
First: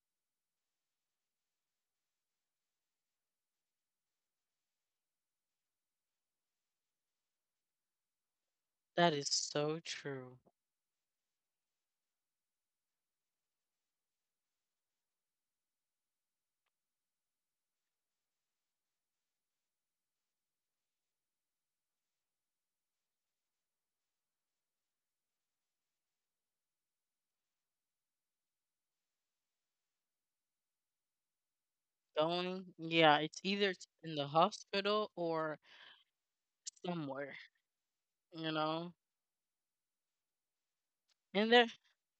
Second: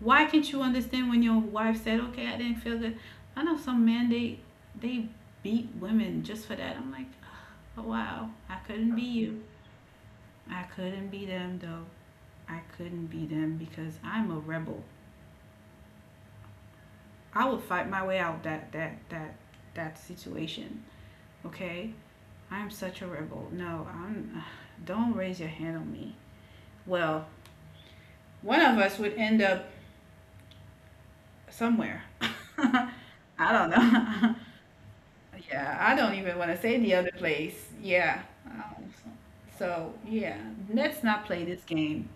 Why can't you understand when your wife said, okay, I didn't feel good? I know some men, they beat women just for that. I'm like, oh, wow, I couldn't be
That is
you.
so true.
I couldn't be them, though. I couldn't be them because I'm a rebel. I would fight my way out that that situation. Okay, I'm such a rebel. No, I'm don't raise your hand on me. Well, one of us would end up somewhere.
Going, yeah, it's
I don't
either in the
know.
hospital or
Yeah, I don't even want to say the other
somewhere,
place. Yeah.
you
Um,
know?
so, so, yeah, let's not play
And there,
this game.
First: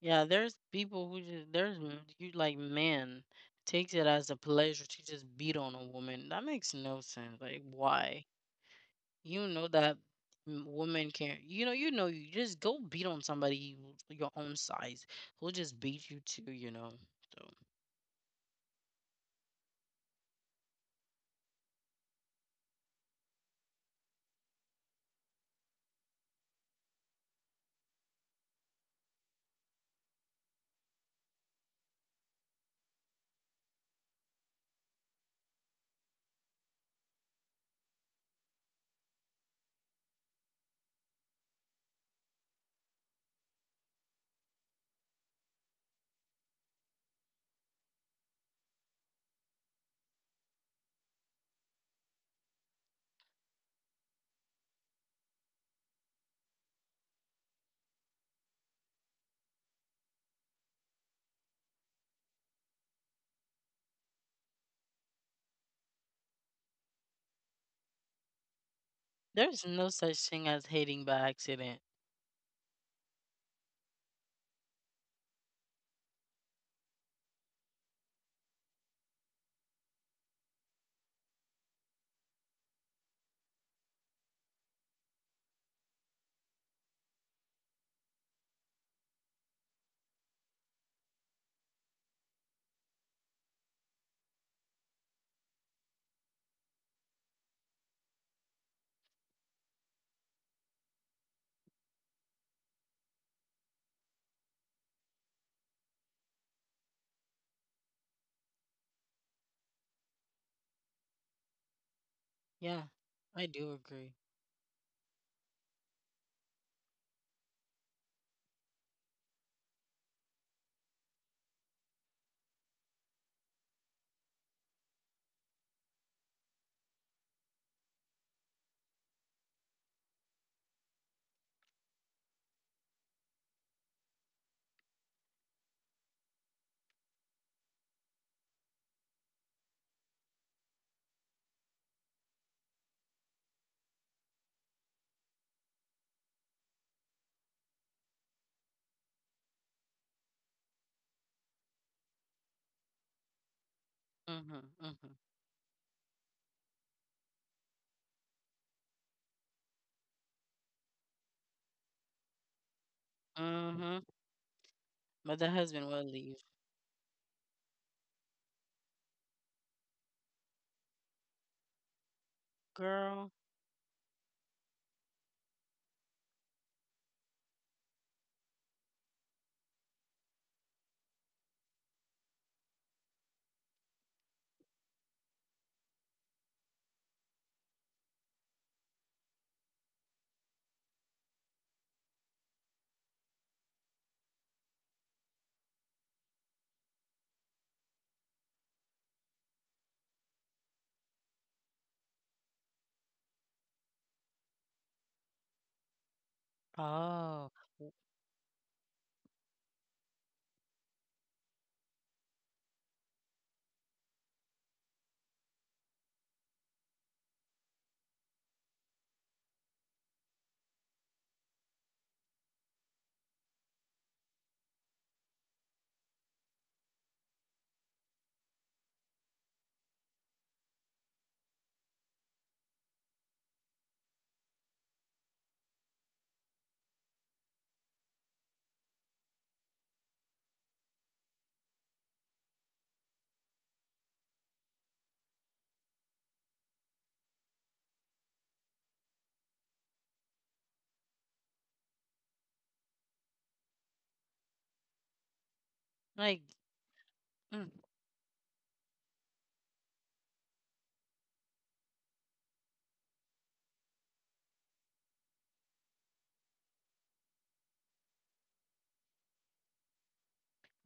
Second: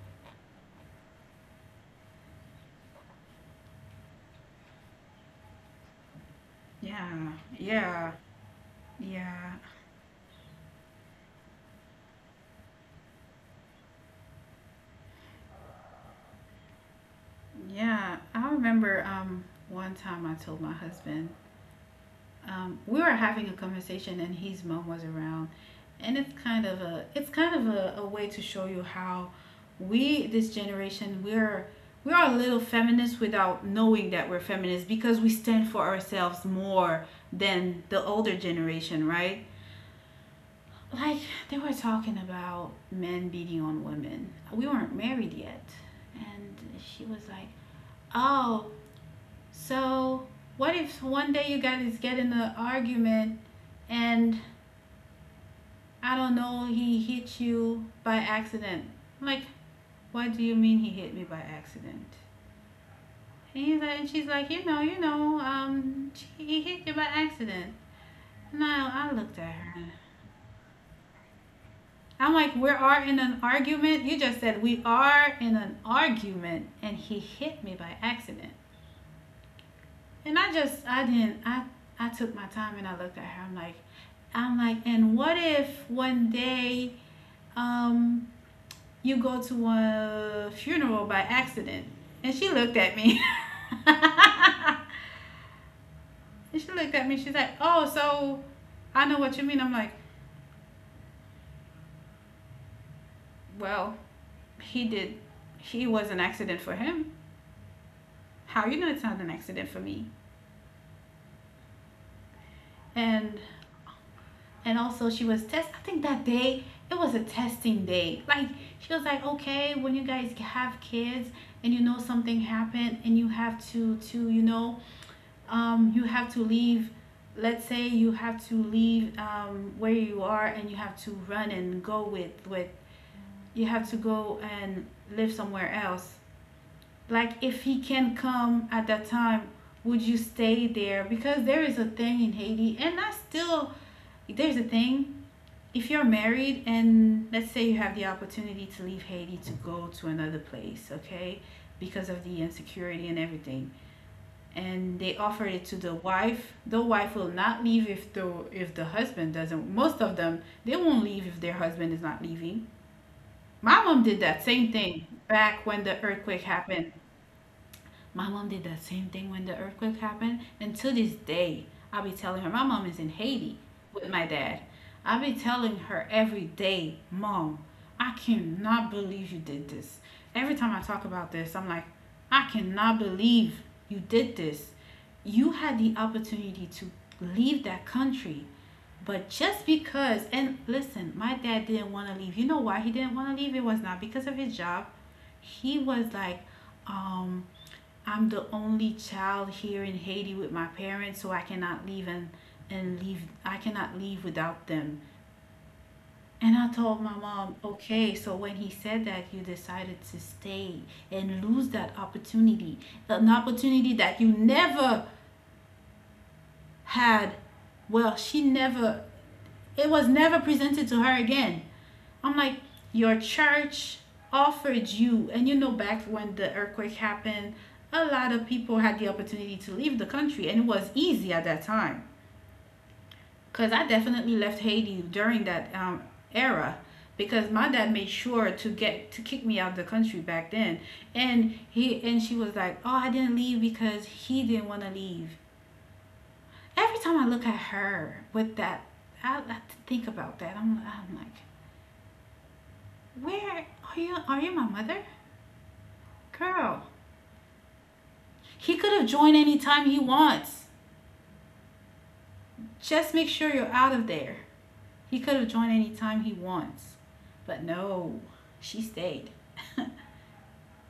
yeah, there's people who just, there's m- you like man takes it as a pleasure to just beat on a woman. That makes no
Yeah,
sense. Like,
yeah,
why?
yeah,
You know that woman can. You know, you just go beat on somebody your own size who'll just beat you too. You know, so
yeah. I remember one time I told my husband, we were having a conversation and his mom was around, and it's kind of a, it's kind of a way to show you how we, this generation, we're, we are a little feminist without knowing that we're feminists, because we stand for ourselves more than the older generation, right? Like, they were talking about men beating on women, we weren't married yet. And she was like, oh, so what if one day you guys get in an argument, and, I don't know, he hit you by accident. I'm like, what do you mean he hit me by accident? And she's like, you know, he hit you by accident. No, I looked at
there's
her.
no such thing as hating by accident.
I'm like, we are in an argument. You just said we are in an argument, and he hit me by accident. And I just, I didn't, I took my time and I looked at her. I'm like, and what if one day, um, you go to a funeral by accident. And she looked at me. And she looked at me. She's like, oh, so I know what you mean. I'm like, well, he did. He was an accident for him. How you know it's not an accident for me?
Yeah,
And
I do agree.
and also she was test. I think that day it was a testing day. Like she was like, okay, when you guys have kids and you know something happened and you have to you know you have to leave, let's say you have to leave where you are and you have to run and go with you have to go and live somewhere else, like if he can come at that time, would you stay there? Because there is a thing in Haiti, and that's still, there's a thing, if you're married and let's say you have the opportunity to leave Haiti to go to another place, okay, because of the insecurity and everything.
Mhm,
And they
mhm,
offer it to the wife, the wife will not leave if the husband doesn't. Most of them, they won't leave if their husband is not leaving. My mom
mhm.
did that same thing
But the
back when
husband
the
will
earthquake
leave,
happened. My mom did that same thing when the earthquake happened. And to this day, I'll be telling her, my mom is in
girl.
Haiti with my dad. I'll be telling her every day, Mom, I cannot believe you did this. Every time I talk about this, I'm like, I cannot believe you did this. You had the opportunity to leave that country. But just because, and listen, my dad didn't want to leave. You know why he didn't want to leave? It was not because of his job. He was like, um, I'm the only child here in Haiti with my parents, so I cannot leave and leave. I cannot leave without them. And I told my
Oh,
mom,
w-
okay, so when he said that, you decided to stay and lose that opportunity, an opportunity that you never had. Well, she never, it was never presented to her again. I'm like, your church offered you, and you know, back when the earthquake happened, a lot of people had the opportunity to leave the country, and it was easy at that time. Because I definitely left Haiti during that era, because my dad made sure to get to kick me out of the country back then. And she was like, oh, I didn't leave because he didn't want to leave. Every time I look at her with that, I think about that. I'm like, where are you? Are you my mother?
like.
Girl,
Mm.
he could have joined anytime he wants. Just make sure you're out of there. He could have joined anytime he wants. But no, she stayed.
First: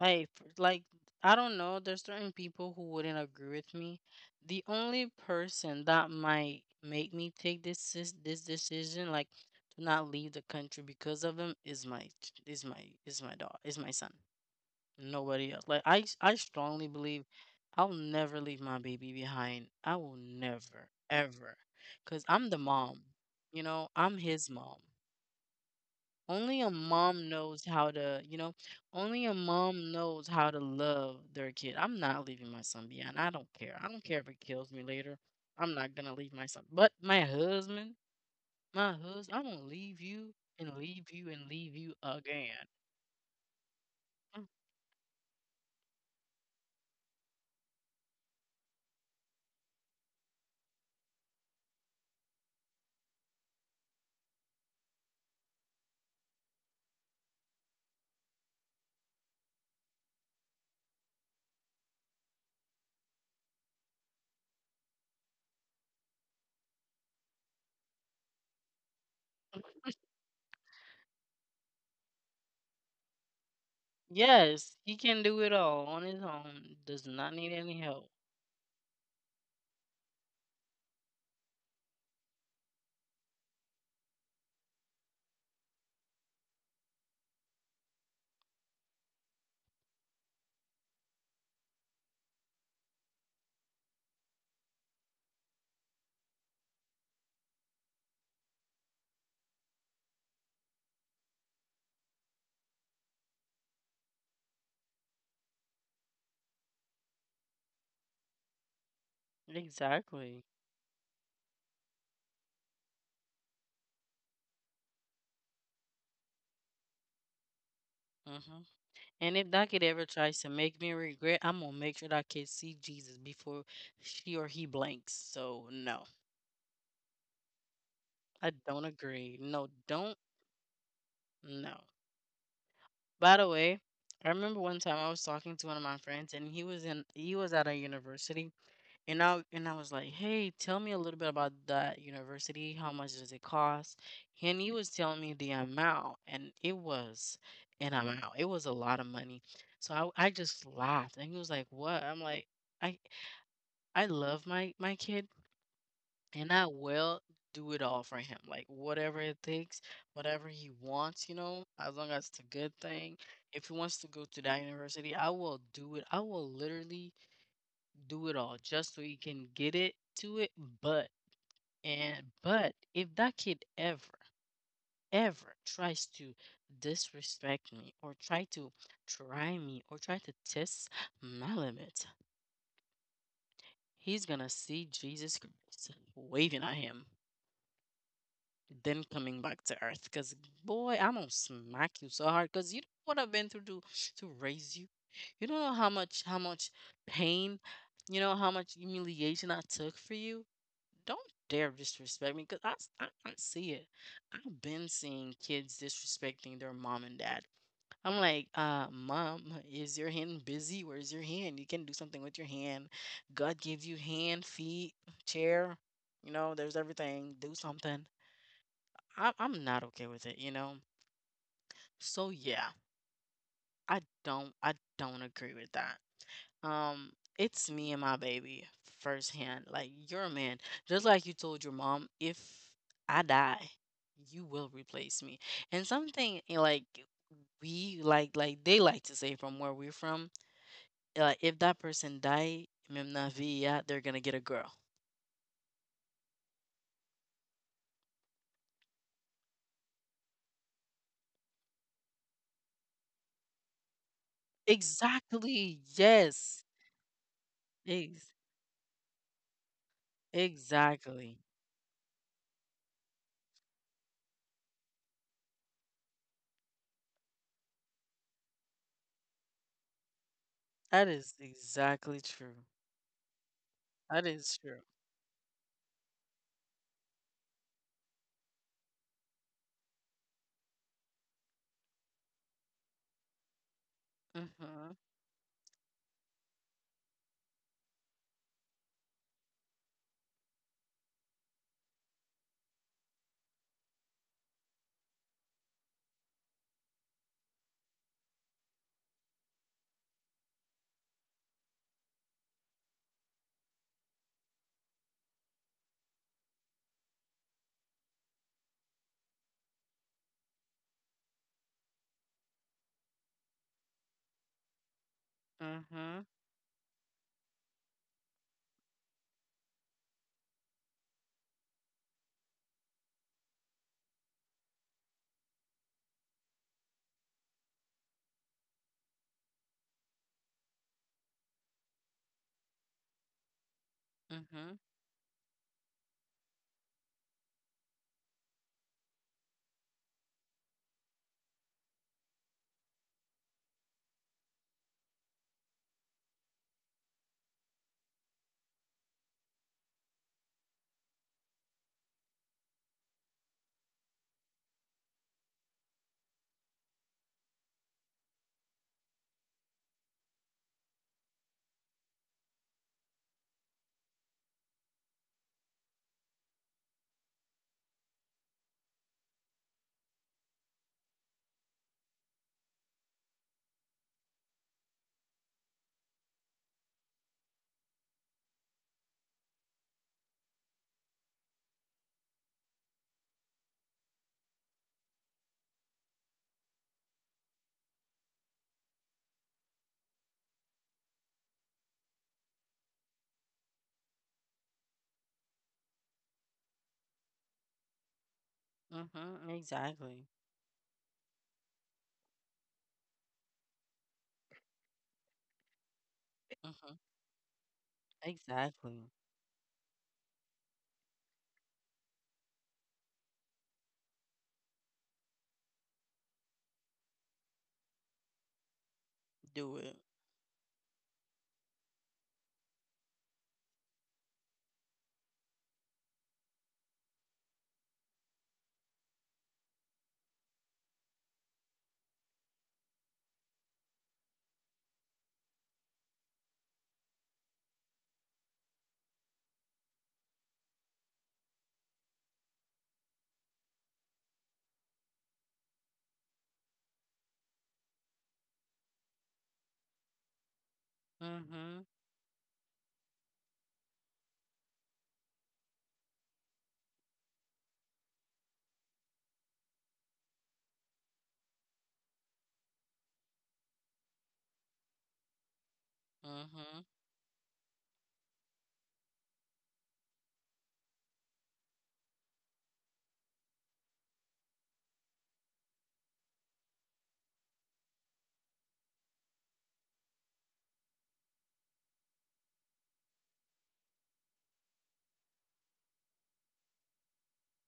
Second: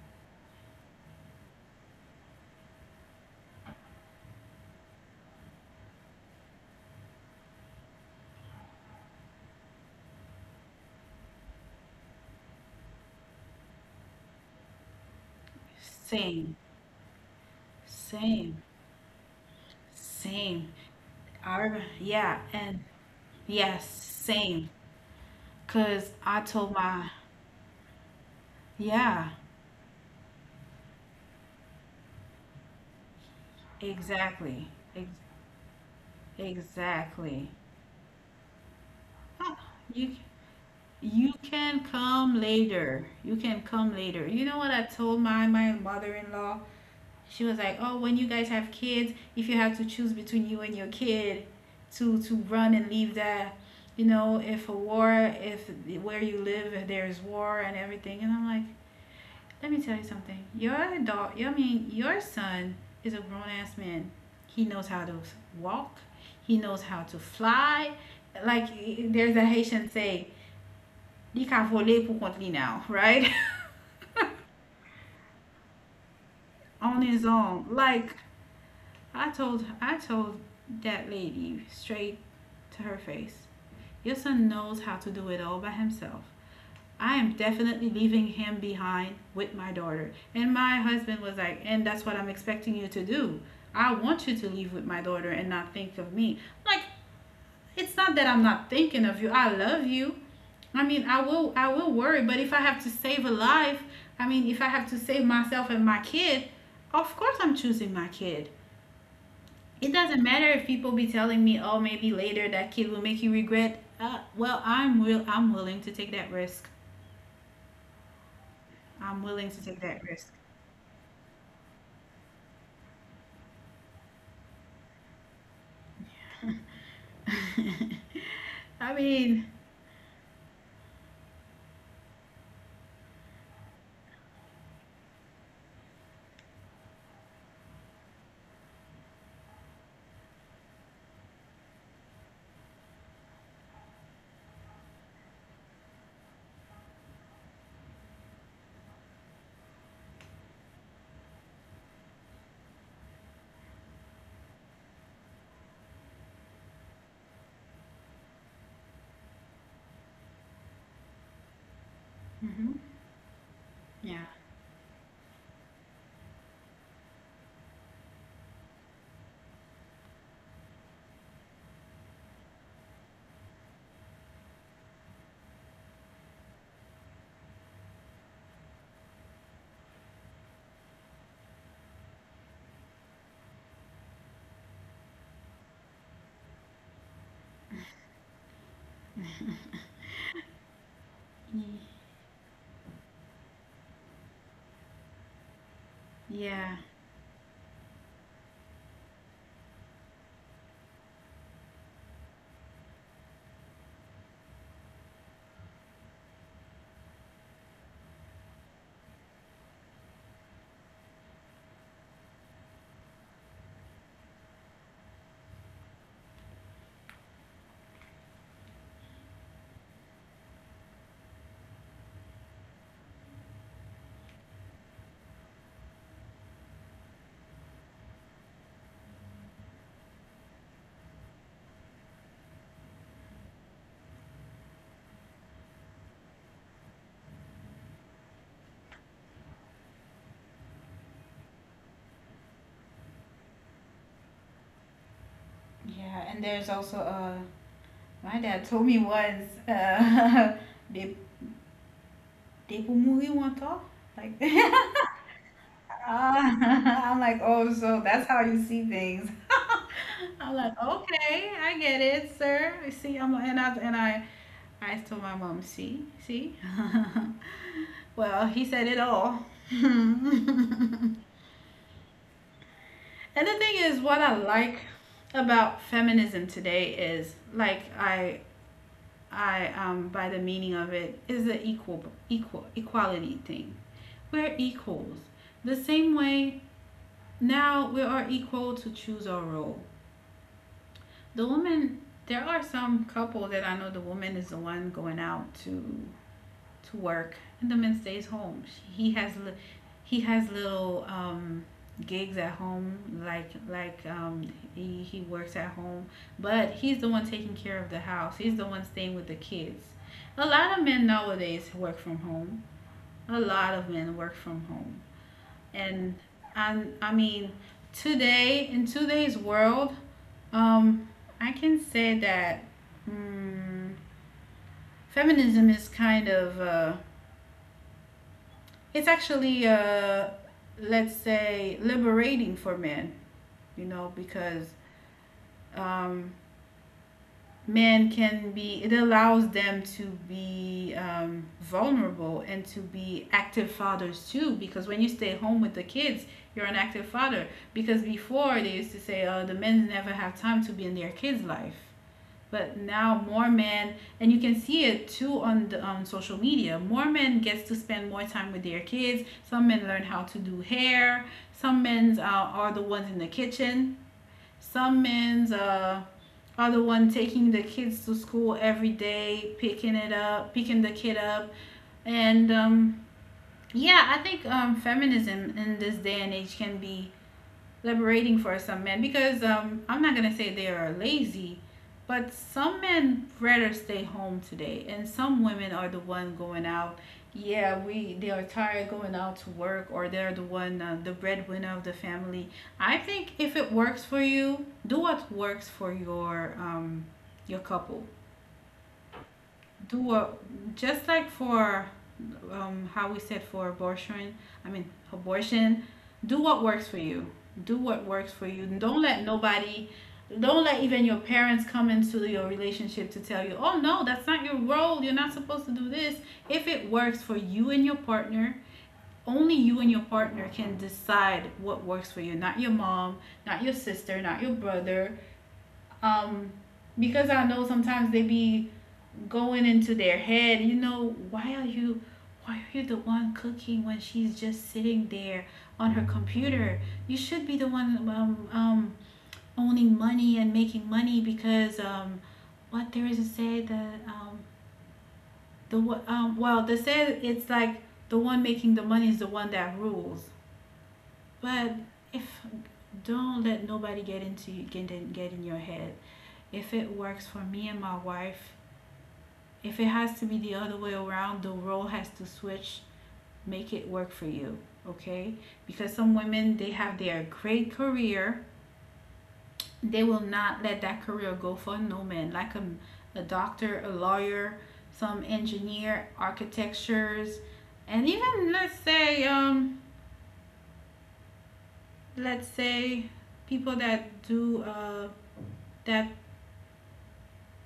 Hey, like, I don't know, there's certain people who wouldn't agree with me. The only person that might make me take this decision, like, to not leave the country because of him, is my is my dog, is my son. Nobody else. Like, I s-
Same,
I strongly believe I'll
same,
never leave my baby behind. I will
same.
never
Our,
ever,
yeah,
'cause I'm the
and
mom. You
yes,
know, I'm his
same.
mom.
Because I told
Only a
my,
mom knows how to, you know,
yeah,
Only a mom knows how to love their kid. I'm not leaving my son behind. I don't care. I don't care if it
exactly.
kills me
Ex-
later. I'm not gonna leave my son. But my
exactly.
husband, my husband,
Ah,
I'm gonna
You
leave you and leave
you
you and
can
leave you
come
again.
later. You can come later. You
Mm.
know what I told my my mother-in-law? She was like, "Oh, when you guys have kids, if you have to choose between you and your kid, to run and leave that, you know, if a war, if where you live, if there is war and everything." And I'm like, "Let me tell you something. Your adult, I mean, your son is a grown ass man. He knows how to walk. He knows how to fly. Like there's a Haitian say." "Li ka voler pou kont li now," right?
Yes, he can do it all on his own.
On
Does
his
not need
own.
any
Like,
help.
I told that lady straight to her face. Your son knows how to do it all by himself. I am definitely leaving him behind with my daughter. And my husband was like, and that's what I'm expecting you to do. I want you to leave with my daughter and not think of me. Like, it's not that I'm not thinking of you. I love you. I mean, I will worry, but if I have to save a life, I mean, if I have to save myself and my kid, of course I'm choosing my kid. It doesn't matter
Exactly.
if people be telling me, "Oh, maybe later that kid will make you regret." Well, I'm willing to take that risk.
Hmm.
I'm willing
And
to
if
take
that
that
kid ever
risk.
tries to make me regret, I'm gonna make sure that kid see Jesus before she or he blanks. So no. I
I
don't
mean,
agree. No, don't. No. By the way, I remember one time I was talking to one of my friends and he was at a university, and I was like, "Hey, tell me a little bit about that university. How much does it cost?" And he was telling me the amount, and it was an amount. It was a lot of money. So I just laughed, and he was like, "What?" I'm like, "I I love my kid, and I will do it all for him. Like, whatever it takes, whatever he wants, you know, as long as it's a
hmm,
good thing. If he
yeah,
wants to go to that university, I will do it. I will literally do it all just so he can get it to it. But but if that kid ever tries to disrespect me or try to try me or try to test my limits, he's gonna see Jesus Christ waving at him, then coming back to earth. Because, boy, I'm gonna
Y-
smack you so hard. Because you know what I've been through to raise you. You don't know how much how
yeah,
much pain, you know how much humiliation I took for you. Don't dare disrespect me, cause I see it. I've been seeing kids disrespecting their mom and dad. I'm like, mom, is your hand busy? Where's your hand? You can do something with your hand. God gave you hand, feet, chair. You know, there's everything. Do something. I'm not okay with it, you know? So yeah, I don't agree with that. Um, it's me and my baby firsthand. Like you're a man. Just like you told your mom, if I die, you will replace me. And something like they like to say from where we're from, like if that person die, mem na vie, yeah, they're gonna get a girl.
yeah. And there's also my dad told me once, they they will move one talk like.
Exactly, yes.
I'm like, oh, so that's
Ex-
how you see things. I'm like,
exactly.
okay, I get it, sir. You see, I'm and I I told my mom, see, see. Well, he said it all.
That
And
is exactly true.
the thing is, what
That
I
is
like
true.
about feminism today is like I by the meaning of it is the equal equality thing. We're
Mhm.
equals. The same way now we are equal to choose our role. The woman, there are some couples that I know, the woman is the one going out to work, and the man stays home. He has he has little gigs at home, like he works at home, but he's the one taking care of the house. He's the one staying with the kids. A lot of men nowadays work from home. A lot of men work from home, and
Mhm.
I mean today in today's world, um, I can say that. mm Feminism is kind of it's actually let's say liberating for men, you know, because
Mhm.
um, men can be, it allows them to be vulnerable and to be active fathers too, because when you stay home with the kids you're an active father. Because before, they used to say, oh, the men never have time to be in their kids life. But now more men, and you can see it too on the social media, more men gets to spend more time with their kids. Some men learn how to do hair, some men are the ones in the kitchen, some men are the one taking the kids to school every day, picking it up, picking the kid up. And yeah, I think feminism in this day and age can be liberating for some men, because I'm not gonna say they are lazy, but some men rather stay home today, and some women are the one going out. Yeah, we they are tired going out to work, or they're the one the breadwinner of the family. I think if it works for you, do what works for your couple,
Mhm.
do
Exactly.
a, just like for how we said for abortion, I mean, abortion, do what works
Mhm.
for you. Do what works for you.
Exactly.
Don't let nobody, don't let even your parents come into your relationship to tell you, oh no, that's not your role. You're not supposed to do this. If it works for you and your partner, only
Do
you
it.
and your partner can decide what works for you. Not your mom, not your sister, not your brother. Um, because I know sometimes they be going into their head, you know, why are you, why are you the one cooking when she's just sitting there on her computer? You should be the one owning money and making money, because what there is to say that the well, they say it's like the one making the money is the one that rules. But
Mhm.
if, don't let nobody get into you, get in your head. If it works for me and my wife, if it has to be the other way around, the role has to switch. Make it work for you, okay? Because some women, they
Mhm.
have their great career. They will not let that career go for no man, like a doctor, a lawyer, some engineer, architectures, and even let's say people that do, that,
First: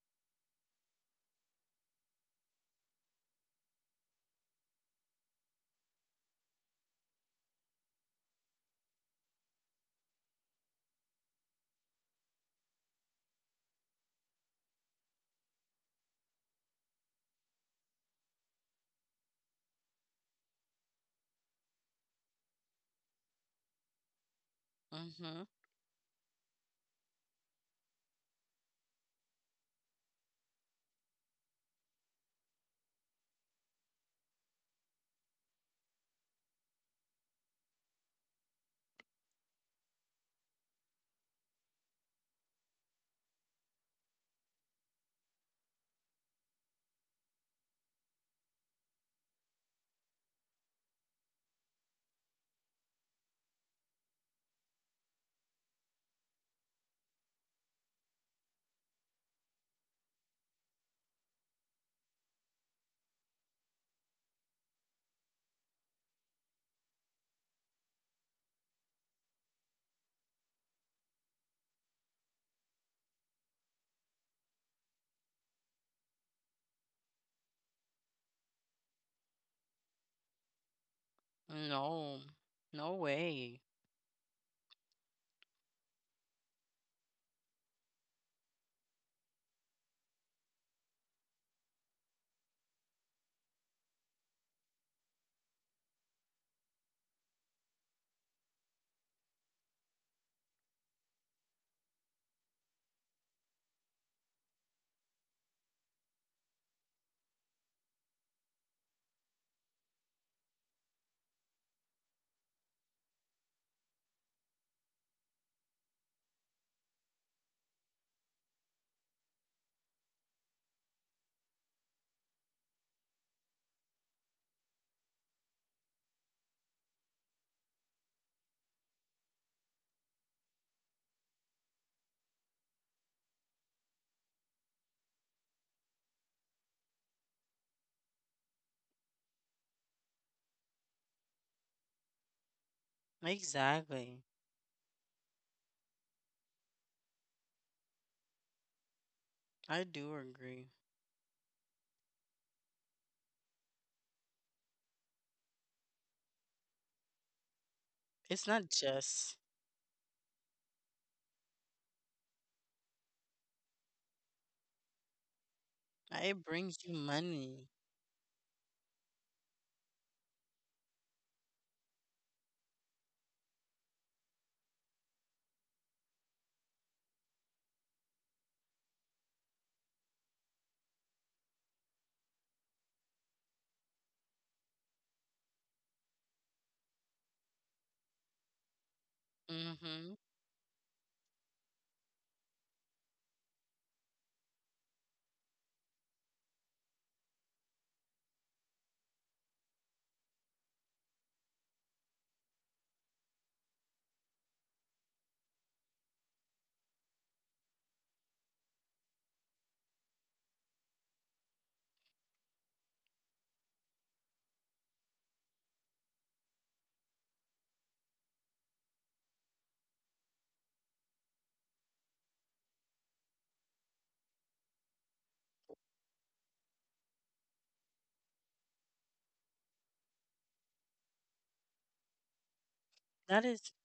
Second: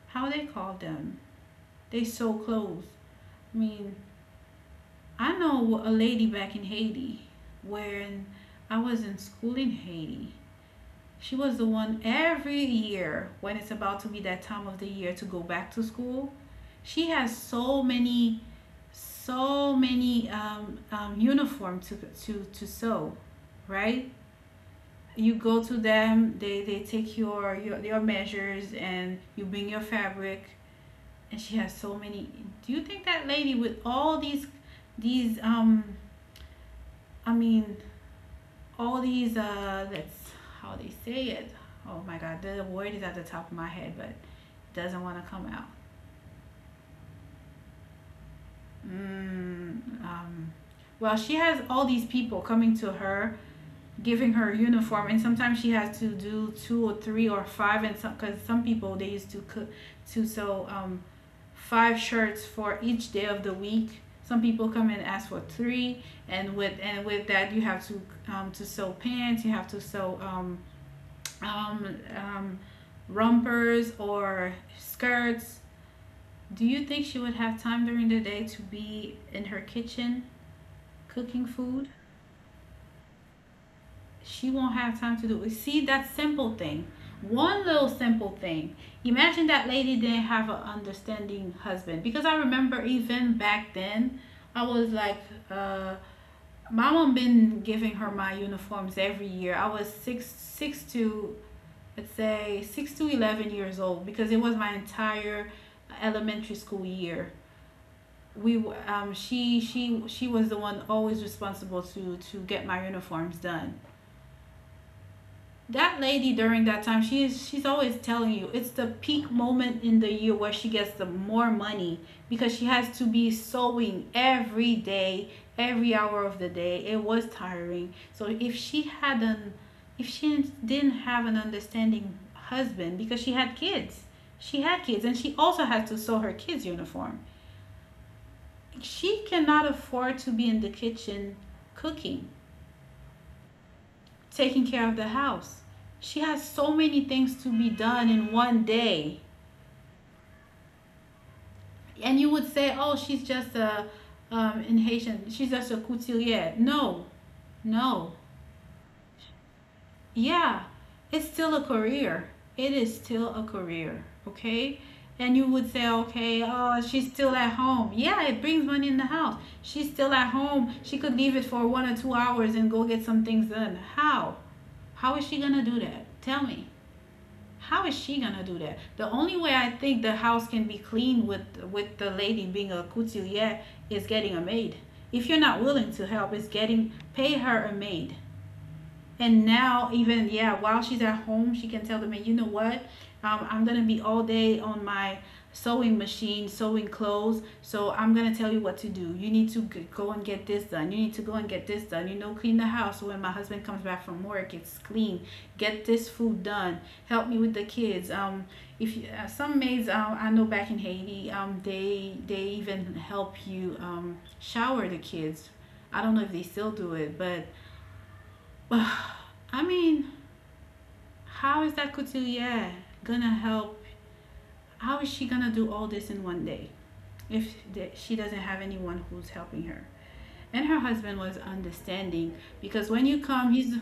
how they call them? They sew clothes. I mean, I know a lady back in Haiti when I was in school in Haiti. She was the one every year when it's about to be that time of the year to go back to school. She has so many, so many uniform to sew, right? You
Mhm.
go to them, they take your measures and you bring your fabric. And she has so many. Do you think that lady with all these, um, I mean, all these that's how they say it. Oh my god, the word is at the top of my head, but it doesn't want to come out. mm, um, well, she has all these people coming to her, giving her uniform, and sometimes she has to do two or three or five. And some, because some people they used to cook to sew five shirts for each day of the week. Some people come and ask for three. And with that you have to sew pants. You have to sew um, um, rompers or skirts. Do you think she would have time during the day to be in her kitchen cooking food?
No. No way.
She won't have time to do it. See that simple thing. One little simple thing. Imagine that lady didn't have an understanding husband. Because I remember even back then, I was like, uh, my mom been giving her my uniforms every year. I was six six to let's say 6 to 11 years old, because it was my entire elementary school year. We um, she she she was the one always responsible to get my uniforms done. That lady during that time, she's always telling you it's the peak moment in the year where she gets the more money, because she has to be sewing every day, every hour of the day. It was tiring. So if she didn't have an understanding husband, because she had kids. She had kids, and she also had to sew her kids uniform. She cannot afford to be in the kitchen cooking,
Exactly.
taking care of the house. She has so many things to be done in one day.
I do agree.
And you would say, oh, in Haitian, she's just a couturier. No, no.
It's not just.
Yeah, it's still a career. It is still a career, okay? And you would say,
It
okay, oh,
brings you
she's still at
money.
home. Yeah, it brings money in the house. She's still at home. She could leave it for 1 or 2 hours and go get some things done. How? How is she gonna do that? Tell me. How is she gonna do that? The only way I think the house can be clean with the lady being a couturier is getting a maid. If you're not willing to help, is getting pay her a maid. And now,
Mhm.
even yeah, while she's at home, she can tell the man, you know what, I'm gonna be all day on my sewing machine sewing clothes. So I'm gonna tell you what to do. You need to go and get this done. You need to go and get this done. You know, clean the house. When my husband comes back from work, it's clean. Get this food done. Help me with the kids. If you, some maids I know back in Haiti, they even help you shower the kids. I don't know if they still do it, but I mean, how is that couturier gonna help? How is she gonna do all this in one day if she doesn't have anyone who's helping her? And her husband was understanding, because when you
That
come,
is
he's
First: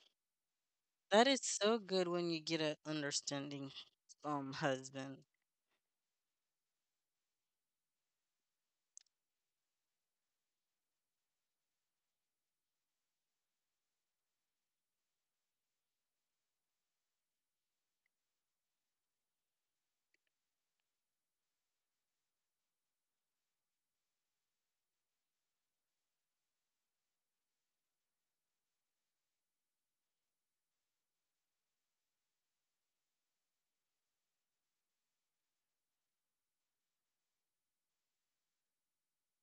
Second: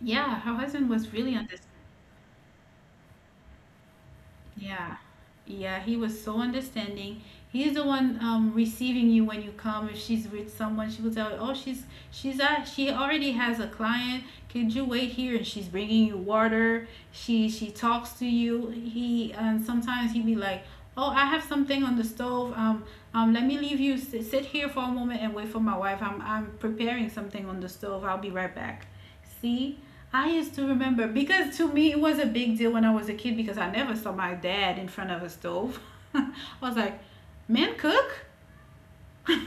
yeah, her husband was
that
really
is
understanding.
so good when you get an understanding
Yeah.
husband.
Yeah, he was so understanding. He's the one receiving you when you come. If she's with someone, she will tell you, "Oh, she already has a client. Could you wait here?" And she's bringing you water. She talks to you. He, and sometimes he'd be like, "Oh, I have something on the stove. Let me leave you sit here for a moment and wait for my wife. I'm preparing something on the stove. I'll be right back." See, I used to remember, because to me it was a big deal when I was a kid, because I never saw my dad in front of a stove. I was like, "Men cook?"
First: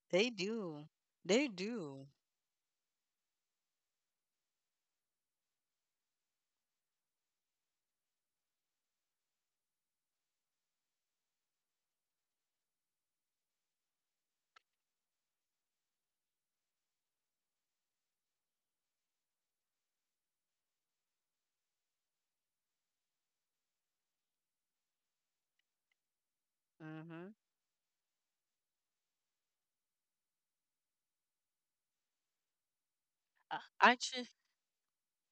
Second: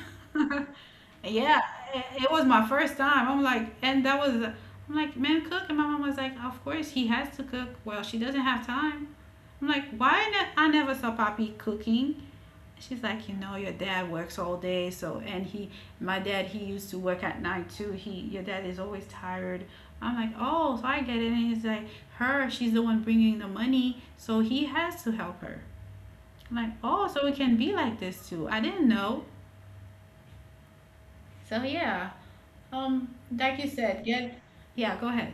They do. They
Yeah,
do.
it was my first time. I'm like, and that was, I'm like, "Men cook?" And my mom was like, "Of course he has to cook. Well, she doesn't have time." I'm like, "Why? I never saw papi cooking." She's like, you know, your dad works all day, so my dad, he used to work at night too. Your dad is always tired. I'm like, oh, so I get it. And he's like, she's the one bringing the money, so he has to help her. I'm like, oh, so
Mhm.
it can be like this too. I didn't know. So yeah, um, like you
I
said, yeah, go ahead.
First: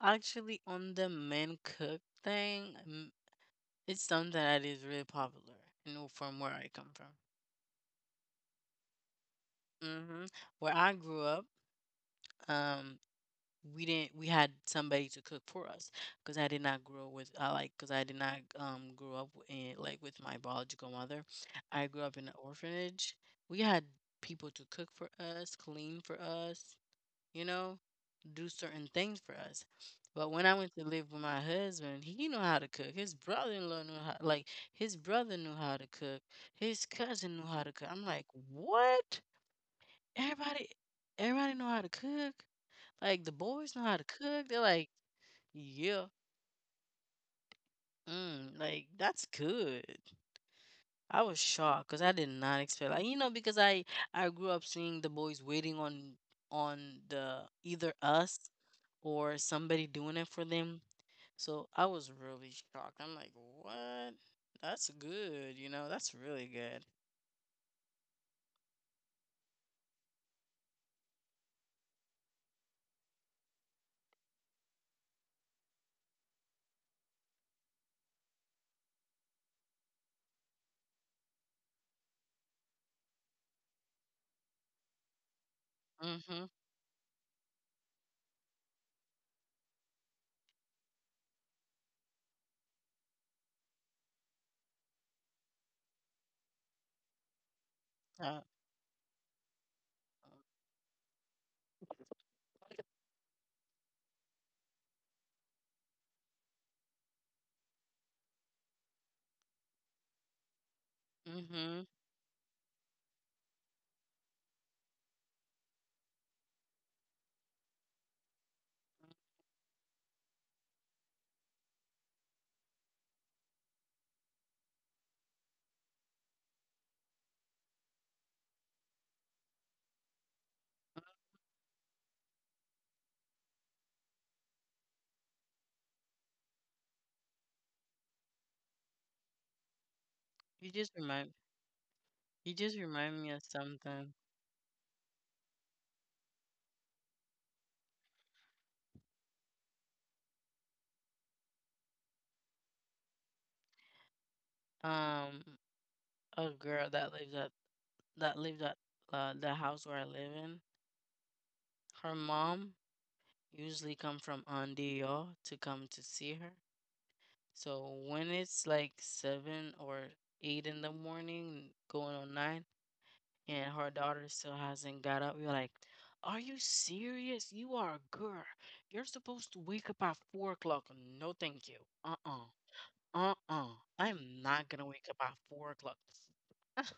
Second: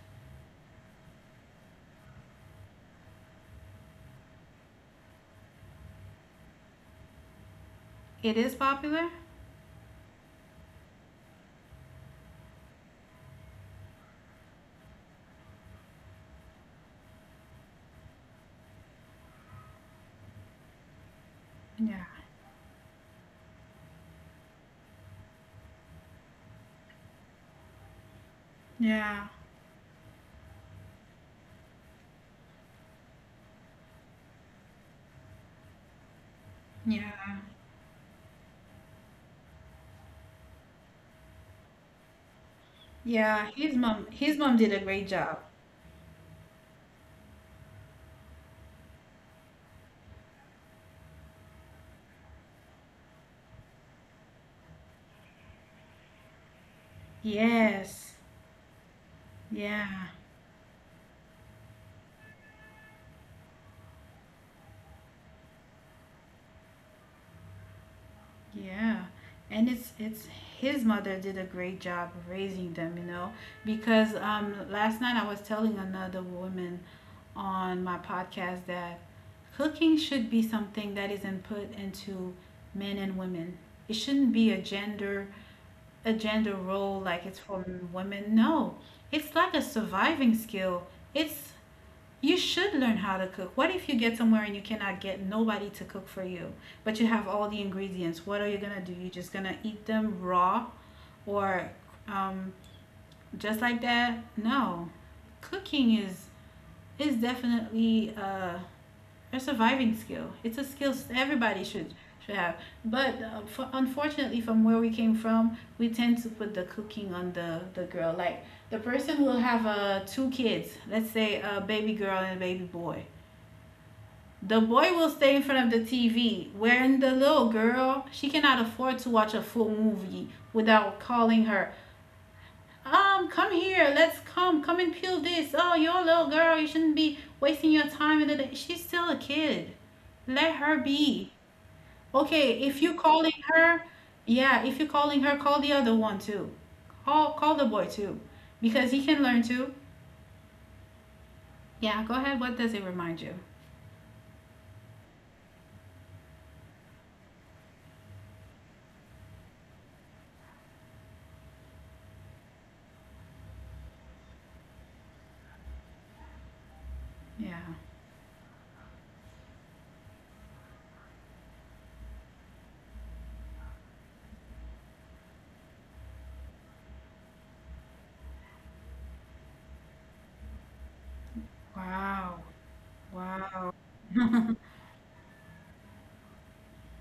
actually, on the men cook thing, it's something that is really popular, from where I come from.
It is popular.
hmm Where I grew up, um, we didn't we had somebody to cook for us because I did not grow with I like because I did not grow up in like with my biological mother. I grew
Yeah,
up in an orphanage. We had people to cook for us, clean for us, you know, do certain
yeah,
things for us. But when I went to live with my husband, he knew how to cook. His brother-in-law knew how, like his brother knew how to cook. His
yeah,
cousin knew how to cook. I'm like, what? Everybody, everybody know how to cook. Like
yeah.
the boys know how to
His mom
cook.
did a
They're
great
like,
job.
yeah, like that's good. I was shocked because I did not expect, like because I grew up seeing the boys waiting on the
Yes,
either us or
yeah.
somebody doing it for them. So I was really shocked. I'm like, what? That's good. You know, that's really good.
Yeah. And it's his mother did a great job raising them, you know, because last night I was telling another woman on my podcast that cooking should be something that isn't put into men and women. It shouldn't be a gender, a gender
Mm-hmm.
role, like it's for women. No. It's like a surviving skill. It's You should learn how to cook. What if you get somewhere and you cannot get nobody to cook for you, but you have all the ingredients? What are you
Uh,
gonna do? You just gonna eat them raw or um, just like that? No, cooking is definitely a surviving skill. It's a skill everybody
mm-hmm.
should have. But unfortunately, from where we came from, we tend to put the cooking on the girl. Like the person will have two kids. Let's say a baby girl and a baby boy. The boy will stay in front of the TV, wherein the little girl, she cannot afford to watch a full movie without calling her, come here, come and peel this. Oh, you're a little girl, you shouldn't be wasting your time in the- day. She's still a kid. Let her
You just
be.
remind
Okay,
you
if you're
just
calling
remind me of
her,
something.
yeah, if you're calling her, call the other one too. Call the boy too, because he can learn too. Yeah, go ahead. What does it remind you?
Um, a girl that lives at that lives at the house where I live in. Her mom usually come from Andio to come to see her.
Yeah.
So when it's like 7 or 8 in the morning, going on 9, and her daughter still hasn't got up. We are like, are you serious? You are a girl. You're supposed to wake up at 4 o'clock. No, thank you. Uh
Wow.
uh. Uh uh.
Wow.
I'm not gonna wake up at 4 o'clock.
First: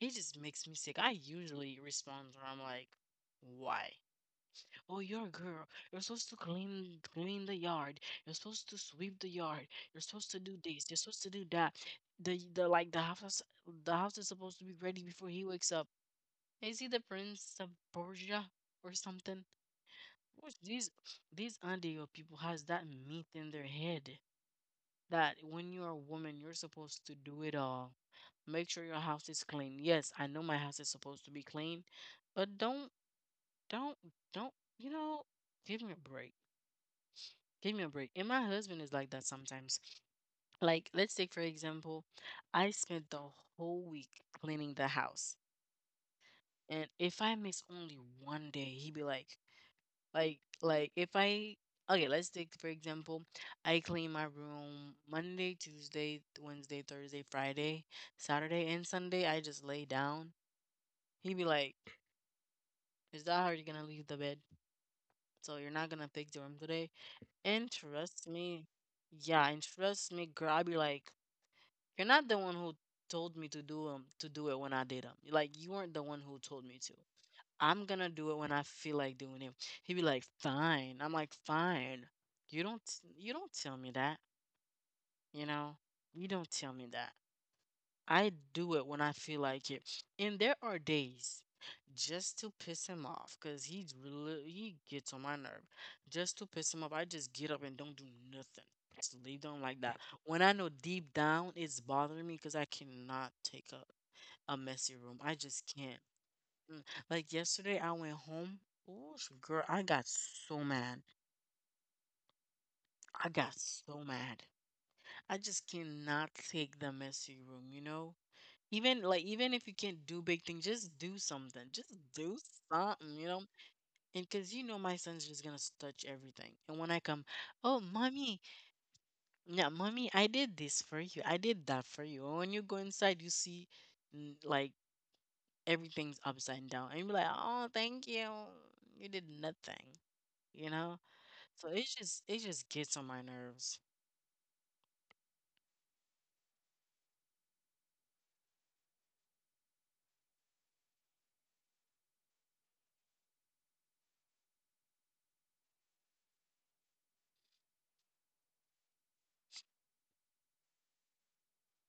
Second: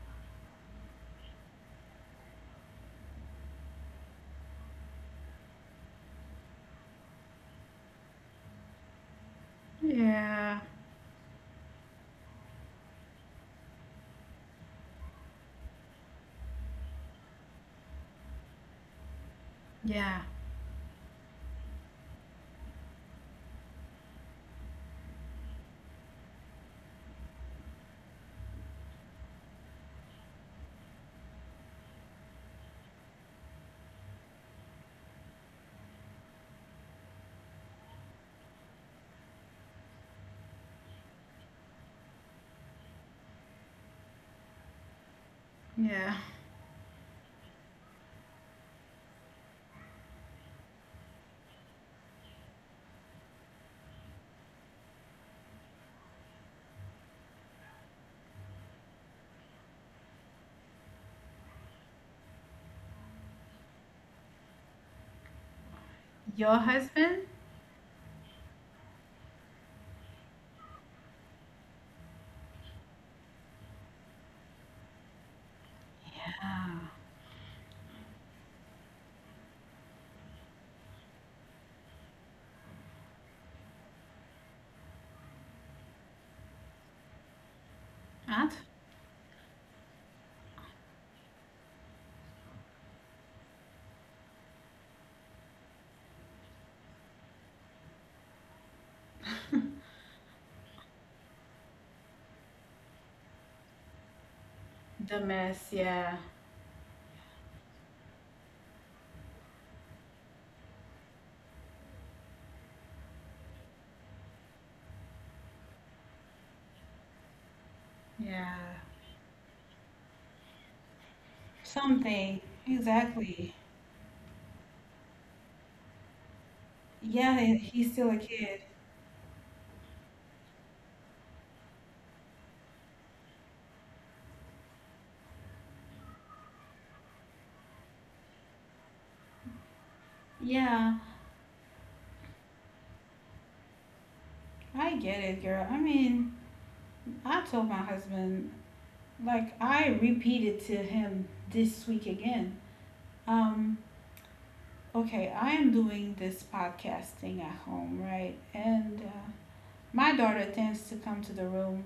It just makes me sick. I usually respond where I'm like, why? Oh, you're a girl. You're supposed to clean the yard. You're supposed to sweep the yard. You're supposed to do
Yeah.
this. You're supposed to do that. The the like the house is- the house is supposed to be ready before he wakes up. Is he the Prince of Borgia or something?
Yeah,
What's these Andean people has that myth in their head that when you're a woman, you're supposed to do it all. Make sure your house is clean. Yes, I know my house is supposed to be clean, but don't don't you know? Give me a break. Give me a break. And my husband is like that sometimes. Like, let's take for example, I spent the whole week cleaning the house.
yeah.
And if I miss only one day, he'd be like if I okay, let's take for example, I clean my room Monday, Tuesday, Wednesday, Thursday, Friday, Saturday, and Sunday. I just lay down. He'd be like, "Is that how you're gonna leave the bed? So you're not gonna fix the room
Your
today?"
husband?
And trust me, yeah, and trust me, girl, I'd be like, "You're not the one who." told me to do it when I did them. Like you weren't the one who told
Yeah.
me to. I'm gonna do it when I feel like doing it. He'd be like, fine. I'm like, fine. You don't you don't tell me that, you know? You don't tell me that. I
At
do it when I feel like it. And there are days just to piss him off because he gets on my nerve. Just to piss him off, I just get up and don't do nothing. Just leave them like that. When I know deep down it's bothering me because I cannot take a messy room.
the
I just
mess,
can't.
yeah,
Mm, Like yesterday, I went home. Ooh, girl, I got so mad. I got so mad. I just cannot take the messy room, you know?
yeah.
Even like even if you can't do big things, just do something. Just do
Something.
something, you know?
Exactly.
And cause you know my son's just gonna touch everything. And when I come,
Yeah, he-
oh
he's still a
mommy,
kid.
yeah, mommy, I did this for you. I did that for you. And when you go inside, you see like everything's upside down. And you be like, oh, thank you. You did nothing you know
Yeah,
So it just gets on my nerves.
I get it, girl. I mean, I told my husband, like, I repeated to him this week again. Um, okay, I am doing this podcast thing at home, right? And my daughter tends to come to the room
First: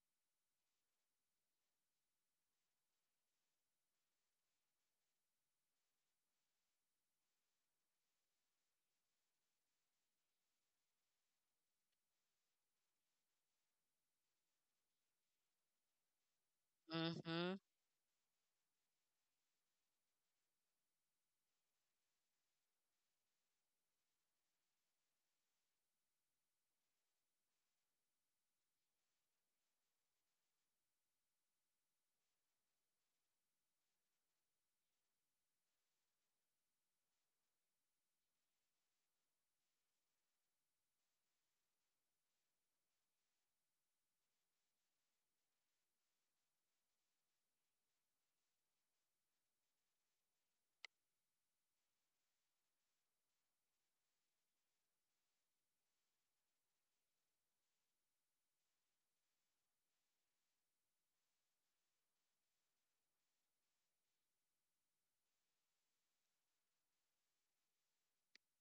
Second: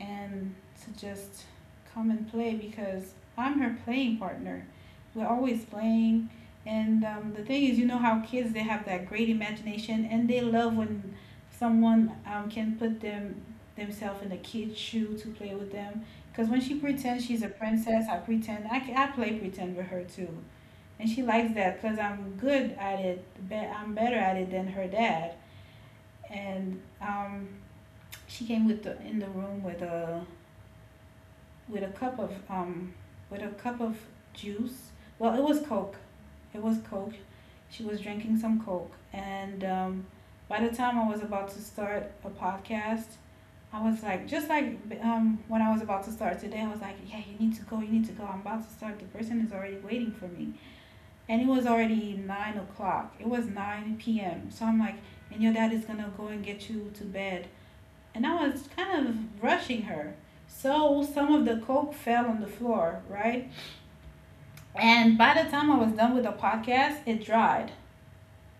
and to just come and play, because I'm her playing partner. We're always playing. And the thing is, you know how kids they have that great imagination and they love when someone can put themselves in a kid's shoe to play with them. Because when she pretends she's a
Mm-hmm.
princess, I pretend I play pretend with her too, and she likes that because I'm good at it. I'm better at it than her dad. And she came with in the room with a with a cup of um with a cup of juice. Well, it was Coke. It was Coke. She was drinking some Coke, and by the time I was about to start a podcast, I was like, just like when I was about to start today, I was like, yeah, you need to go, you need to go. I'm about to start. The person is already waiting for me, and it was already 9 o'clock. It was 9 p.m. So I'm like, and your dad is gonna go and get you to bed, and I was kind of rushing her. So some of the coke fell on the floor, right? And by the time I was done with the podcast, it dried.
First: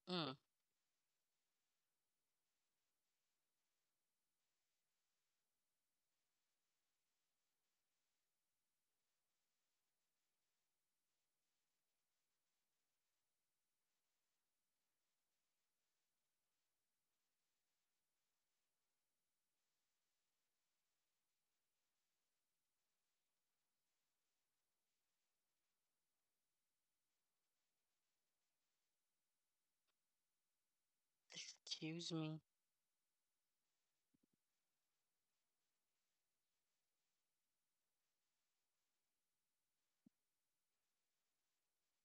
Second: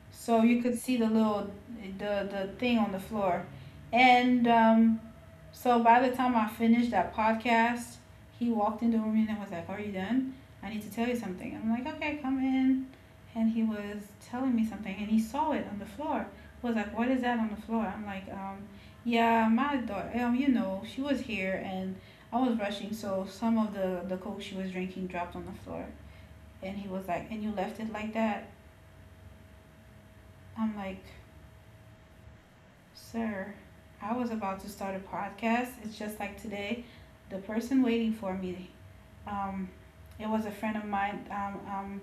Mm.
So you could see the little the thing on the floor. And so by the time I finished that podcast, he walked into the room and was like, "Are you done? I need to tell you something." I'm like, "Okay, come in." And he was telling me something, and he saw it on the floor. He was like, "What is that on the floor?" I'm like, "Yeah, my daughter, you know, she was here, and I was rushing. So some of the Coke she was drinking dropped on the floor." And he was like, "And you left it like that?" I'm like,
Excuse me,
"Sir, I was about to start a podcast. It's just like today. The person waiting for me. Um, it was a friend of mine.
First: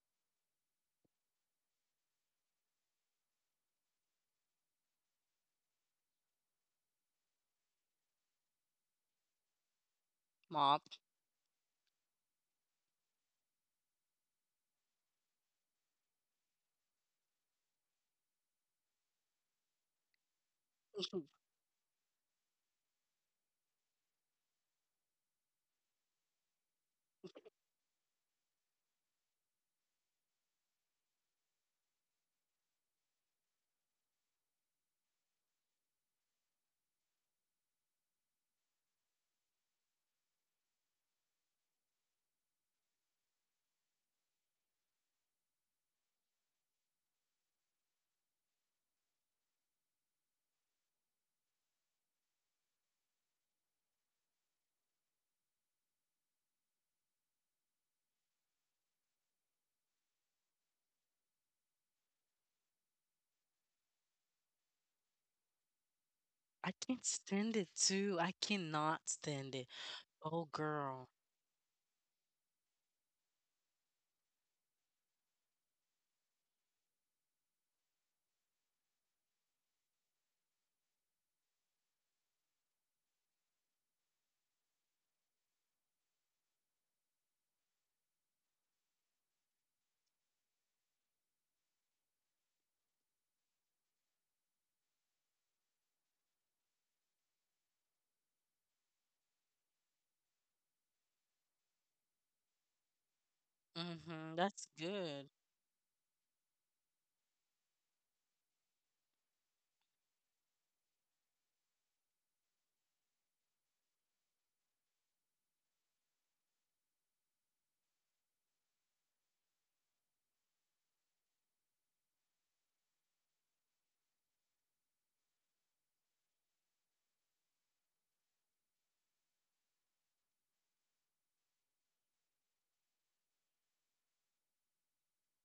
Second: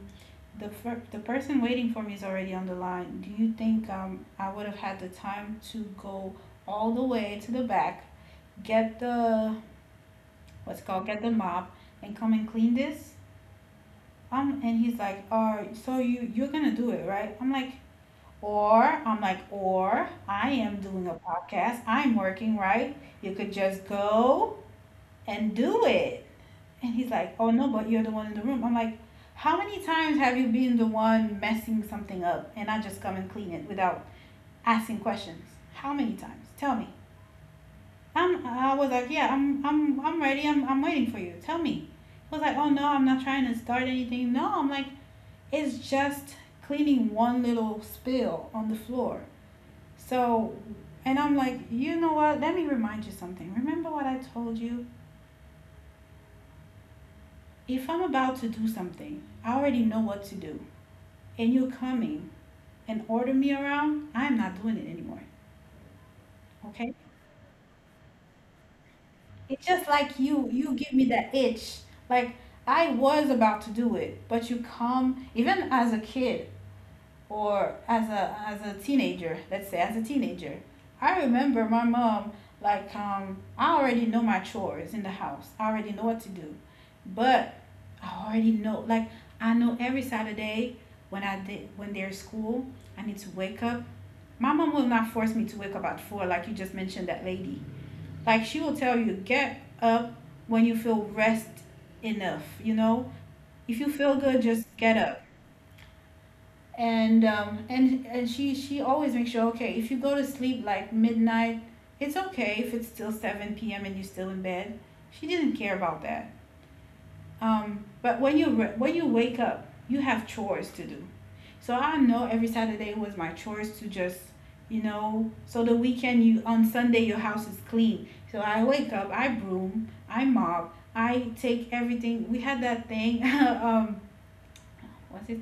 The person waiting for me is already on the line. Do you think I would have had the time to go all the way to the back, get the what's
mop.
it called, get the mop, and come and clean this?" And he's like, "Oh, so you you're gonna do it, right?" I'm like, "Or I am doing a podcast. I'm working, right? You could just go and do it." And he's like, "Oh no, but you're the one in the room." I'm like, how many times have you been the one messing something up and I just come and clean it without asking questions? How many times? Tell me. I was like, yeah, I'm ready. I'm waiting for you. Tell me. He was like, "Oh no, I'm not trying to start anything." No, I'm like, it's just cleaning one little spill on the floor. So, and I'm like, you know what? Let me remind you something. Remember what I told you? If I'm about to do something, I already know what to do. And you coming and order me around, I'm not doing it anymore.
I
Okay?
can't stand it too. I cannot stand
It's
it.
just like
Oh
you give me
girl.
that itch. Like, I was about to do it, but you come, even as a kid or as a teenager, let's say as a teenager. I remember my mom like I already know my chores in the house. I already know what to do. But I already know, like, I know every Saturday when there's school, I need to wake up. My mom will not force me to wake up at four, like you just mentioned that lady. Like, she will tell you, get up when you feel rest enough. You know, if you feel
Mm-hmm.
good, just
That's
get up.
good.
And she always makes sure. Okay, if you go to sleep like midnight, it's okay if it's still seven p.m. and you're still in bed. She didn't care about that. But when you when you wake up, you have chores to do. So I know every Saturday was my chores to just, you know, so the weekend you, on Sunday your house is clean. So I wake up, I broom, I mop, I take everything. We had that thing. Was it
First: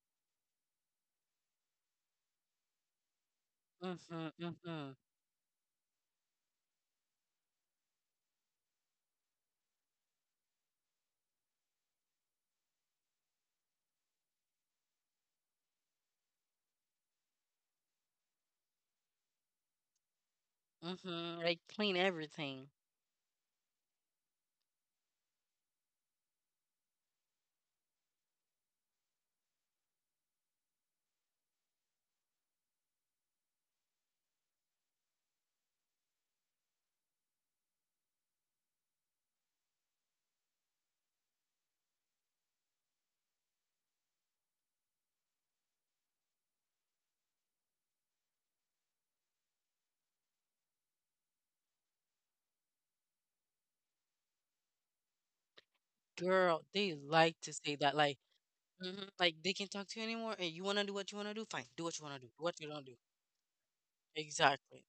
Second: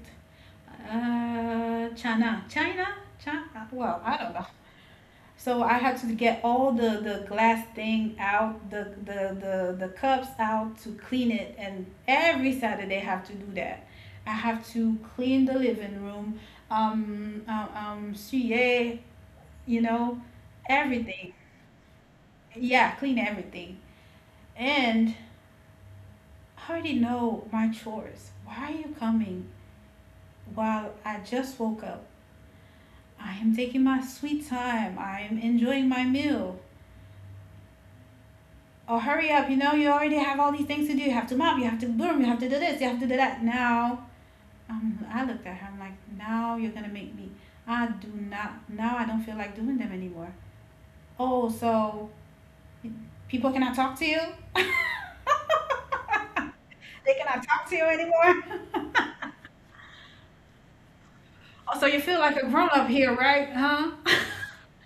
China? China? China? Well, I
Mm-hmm.
don't know.
Mm-hmm.
So I had to get all the glass thing out, the cups out to clean it. And every Saturday I have to do that. I have to clean the living room, suye, you know, everything.
Mm-hmm. Like clean everything.
Yeah, clean everything. And I already know my chores. Why are you coming while I just woke up? I am taking my sweet time. I am enjoying my meal. Oh, hurry up, you know, you already have all these things to do. You have to mop, you have to broom, you have to do this, you have to do that. Now, I looked at her, I'm like, now you're going to make me. I do not, Now I don't feel like doing them anymore. Oh, so people cannot talk to you? They
Girl, they like
cannot
to
talk
say
to you
that. Like,
anymore?
mhm, like they can not talk to you anymore. And you wanna do what you wanna do? Fine.
Oh,
Do
so
what
you
you wanna
feel
do.
like
Do
a
what you
grown
don't
up
do.
here, right? Huh?
Exactly.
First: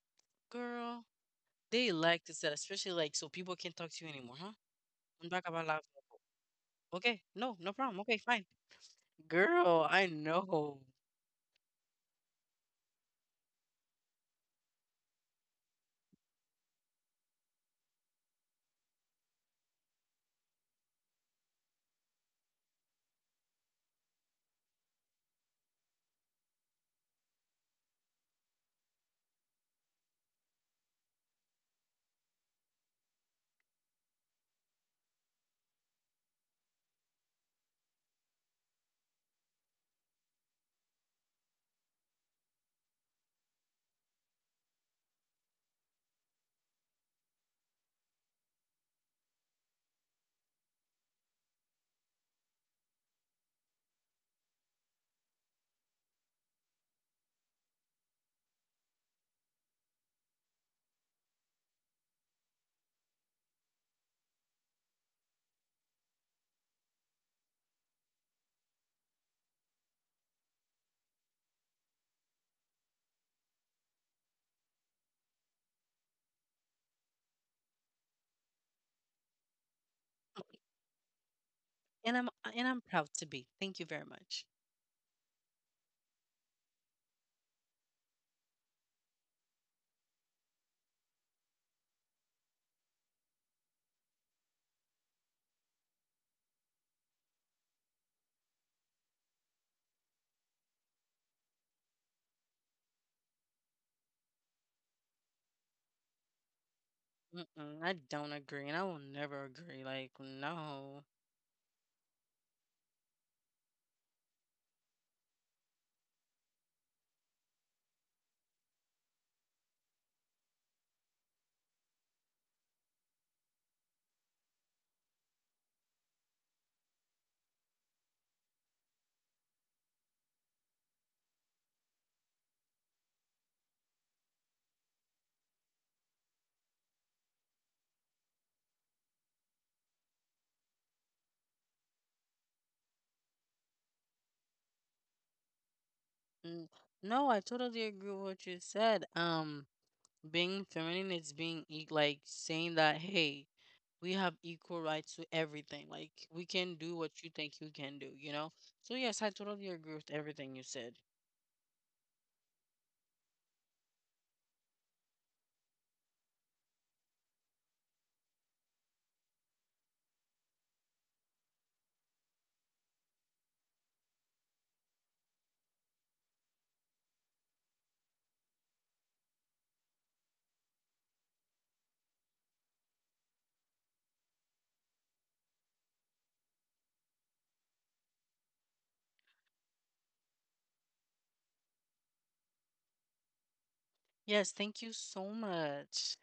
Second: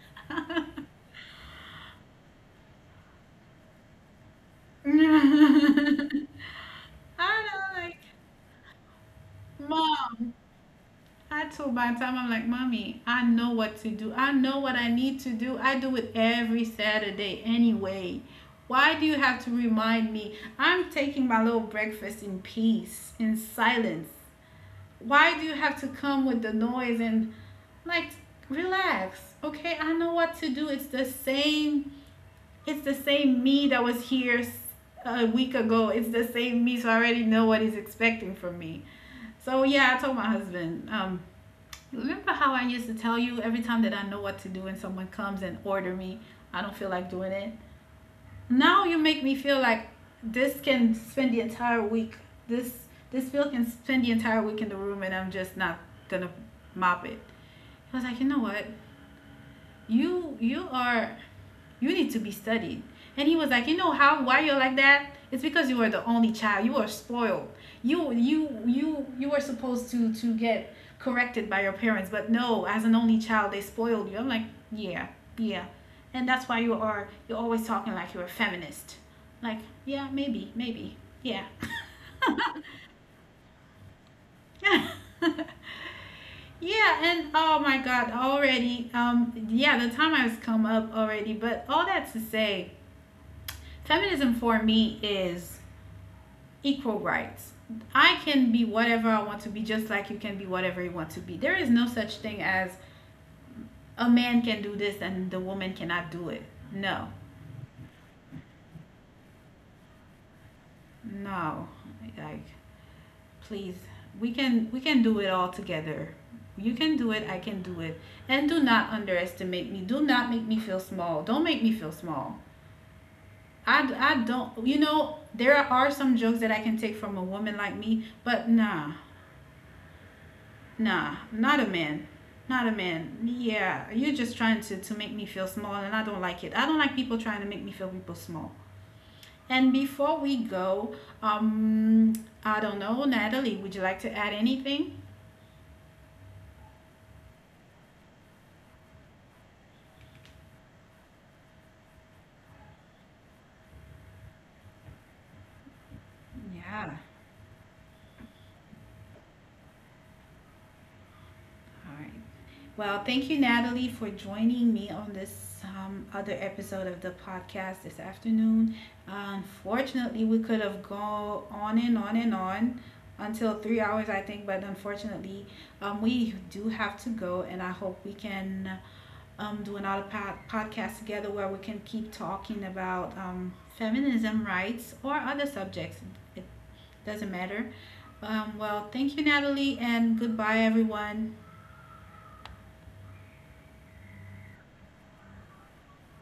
Girl, they like to say that, especially like so people can't talk to you anymore, huh? When back
I
about okay, no, no
don't like,
problem. Okay, fine. Girl, I
mom,
know.
I told my the time I'm like, mommy, I know what to do. I know what I need to do. I do it every Saturday anyway. Why do you have to remind me? I'm taking my little breakfast in peace, in silence. Why do you have to come with the noise and, like, relax? Okay, I know what to do. It's the same. It's the same me that was here a week ago. It's the same me, so I already know what he's expecting from me. So yeah, I told my husband, remember how I used to tell you every time that I know what to do and someone comes and order me, I don't feel like doing it. Now you make me feel like this can spend the entire week. This this bill can spend the entire week in the room and I'm just not gonna mop it. I was like, you know what? You are, you need to be studied. And he was like, "You know how, why you're like that? It's because you were the only child, you were spoiled. You were supposed to get corrected by your parents, but no, as an only child they spoiled you." I'm like, yeah, yeah. "And that's why you are, you're always talking like you're a feminist." Like, yeah, maybe. Yeah.
And I'm proud to be. Thank you very much.
Yeah. Yeah." And oh my god, already, yeah, the time has come up already, but all that to say, feminism for me is equal rights. I can be whatever I want to be, just like you can be whatever you want to be. There is no such thing as a man can do this and the woman cannot do it. No,
Mm-mm, I don't agree, and I will never agree. Like, no.
no, like, please, we can do it all together. You can do it. I can do it. And do not underestimate me. Do not make me feel small. Don't make me feel small. I don't, you know, there are some jokes that I can take from a woman like me, but nah. Nah, not a man. Not a man. Yeah, you're just trying to make me feel small, and I don't like it. I don't like people trying to make me feel people small. And before we go, um, I don't know, Natalie, would you like to add anything?
Mm, no, I totally agree with what you said. Being feminine is being e like saying that, hey, we have equal rights to everything. Like, we can do
Yeah.
what you think you can do, you know? So yes, I totally agree with everything you said.
All right. Well, thank you, Natalie, for joining me on this other episode of the podcast this afternoon. Unfortunately, we could have gone on and on and on until 3 hours, I think, but unfortunately, we do have to go, and I hope we can do another podcast together where we can keep talking about feminism rights or other subjects. It doesn't matter. Well, thank you, Natalie, and goodbye, everyone.
Yes, thank you so much.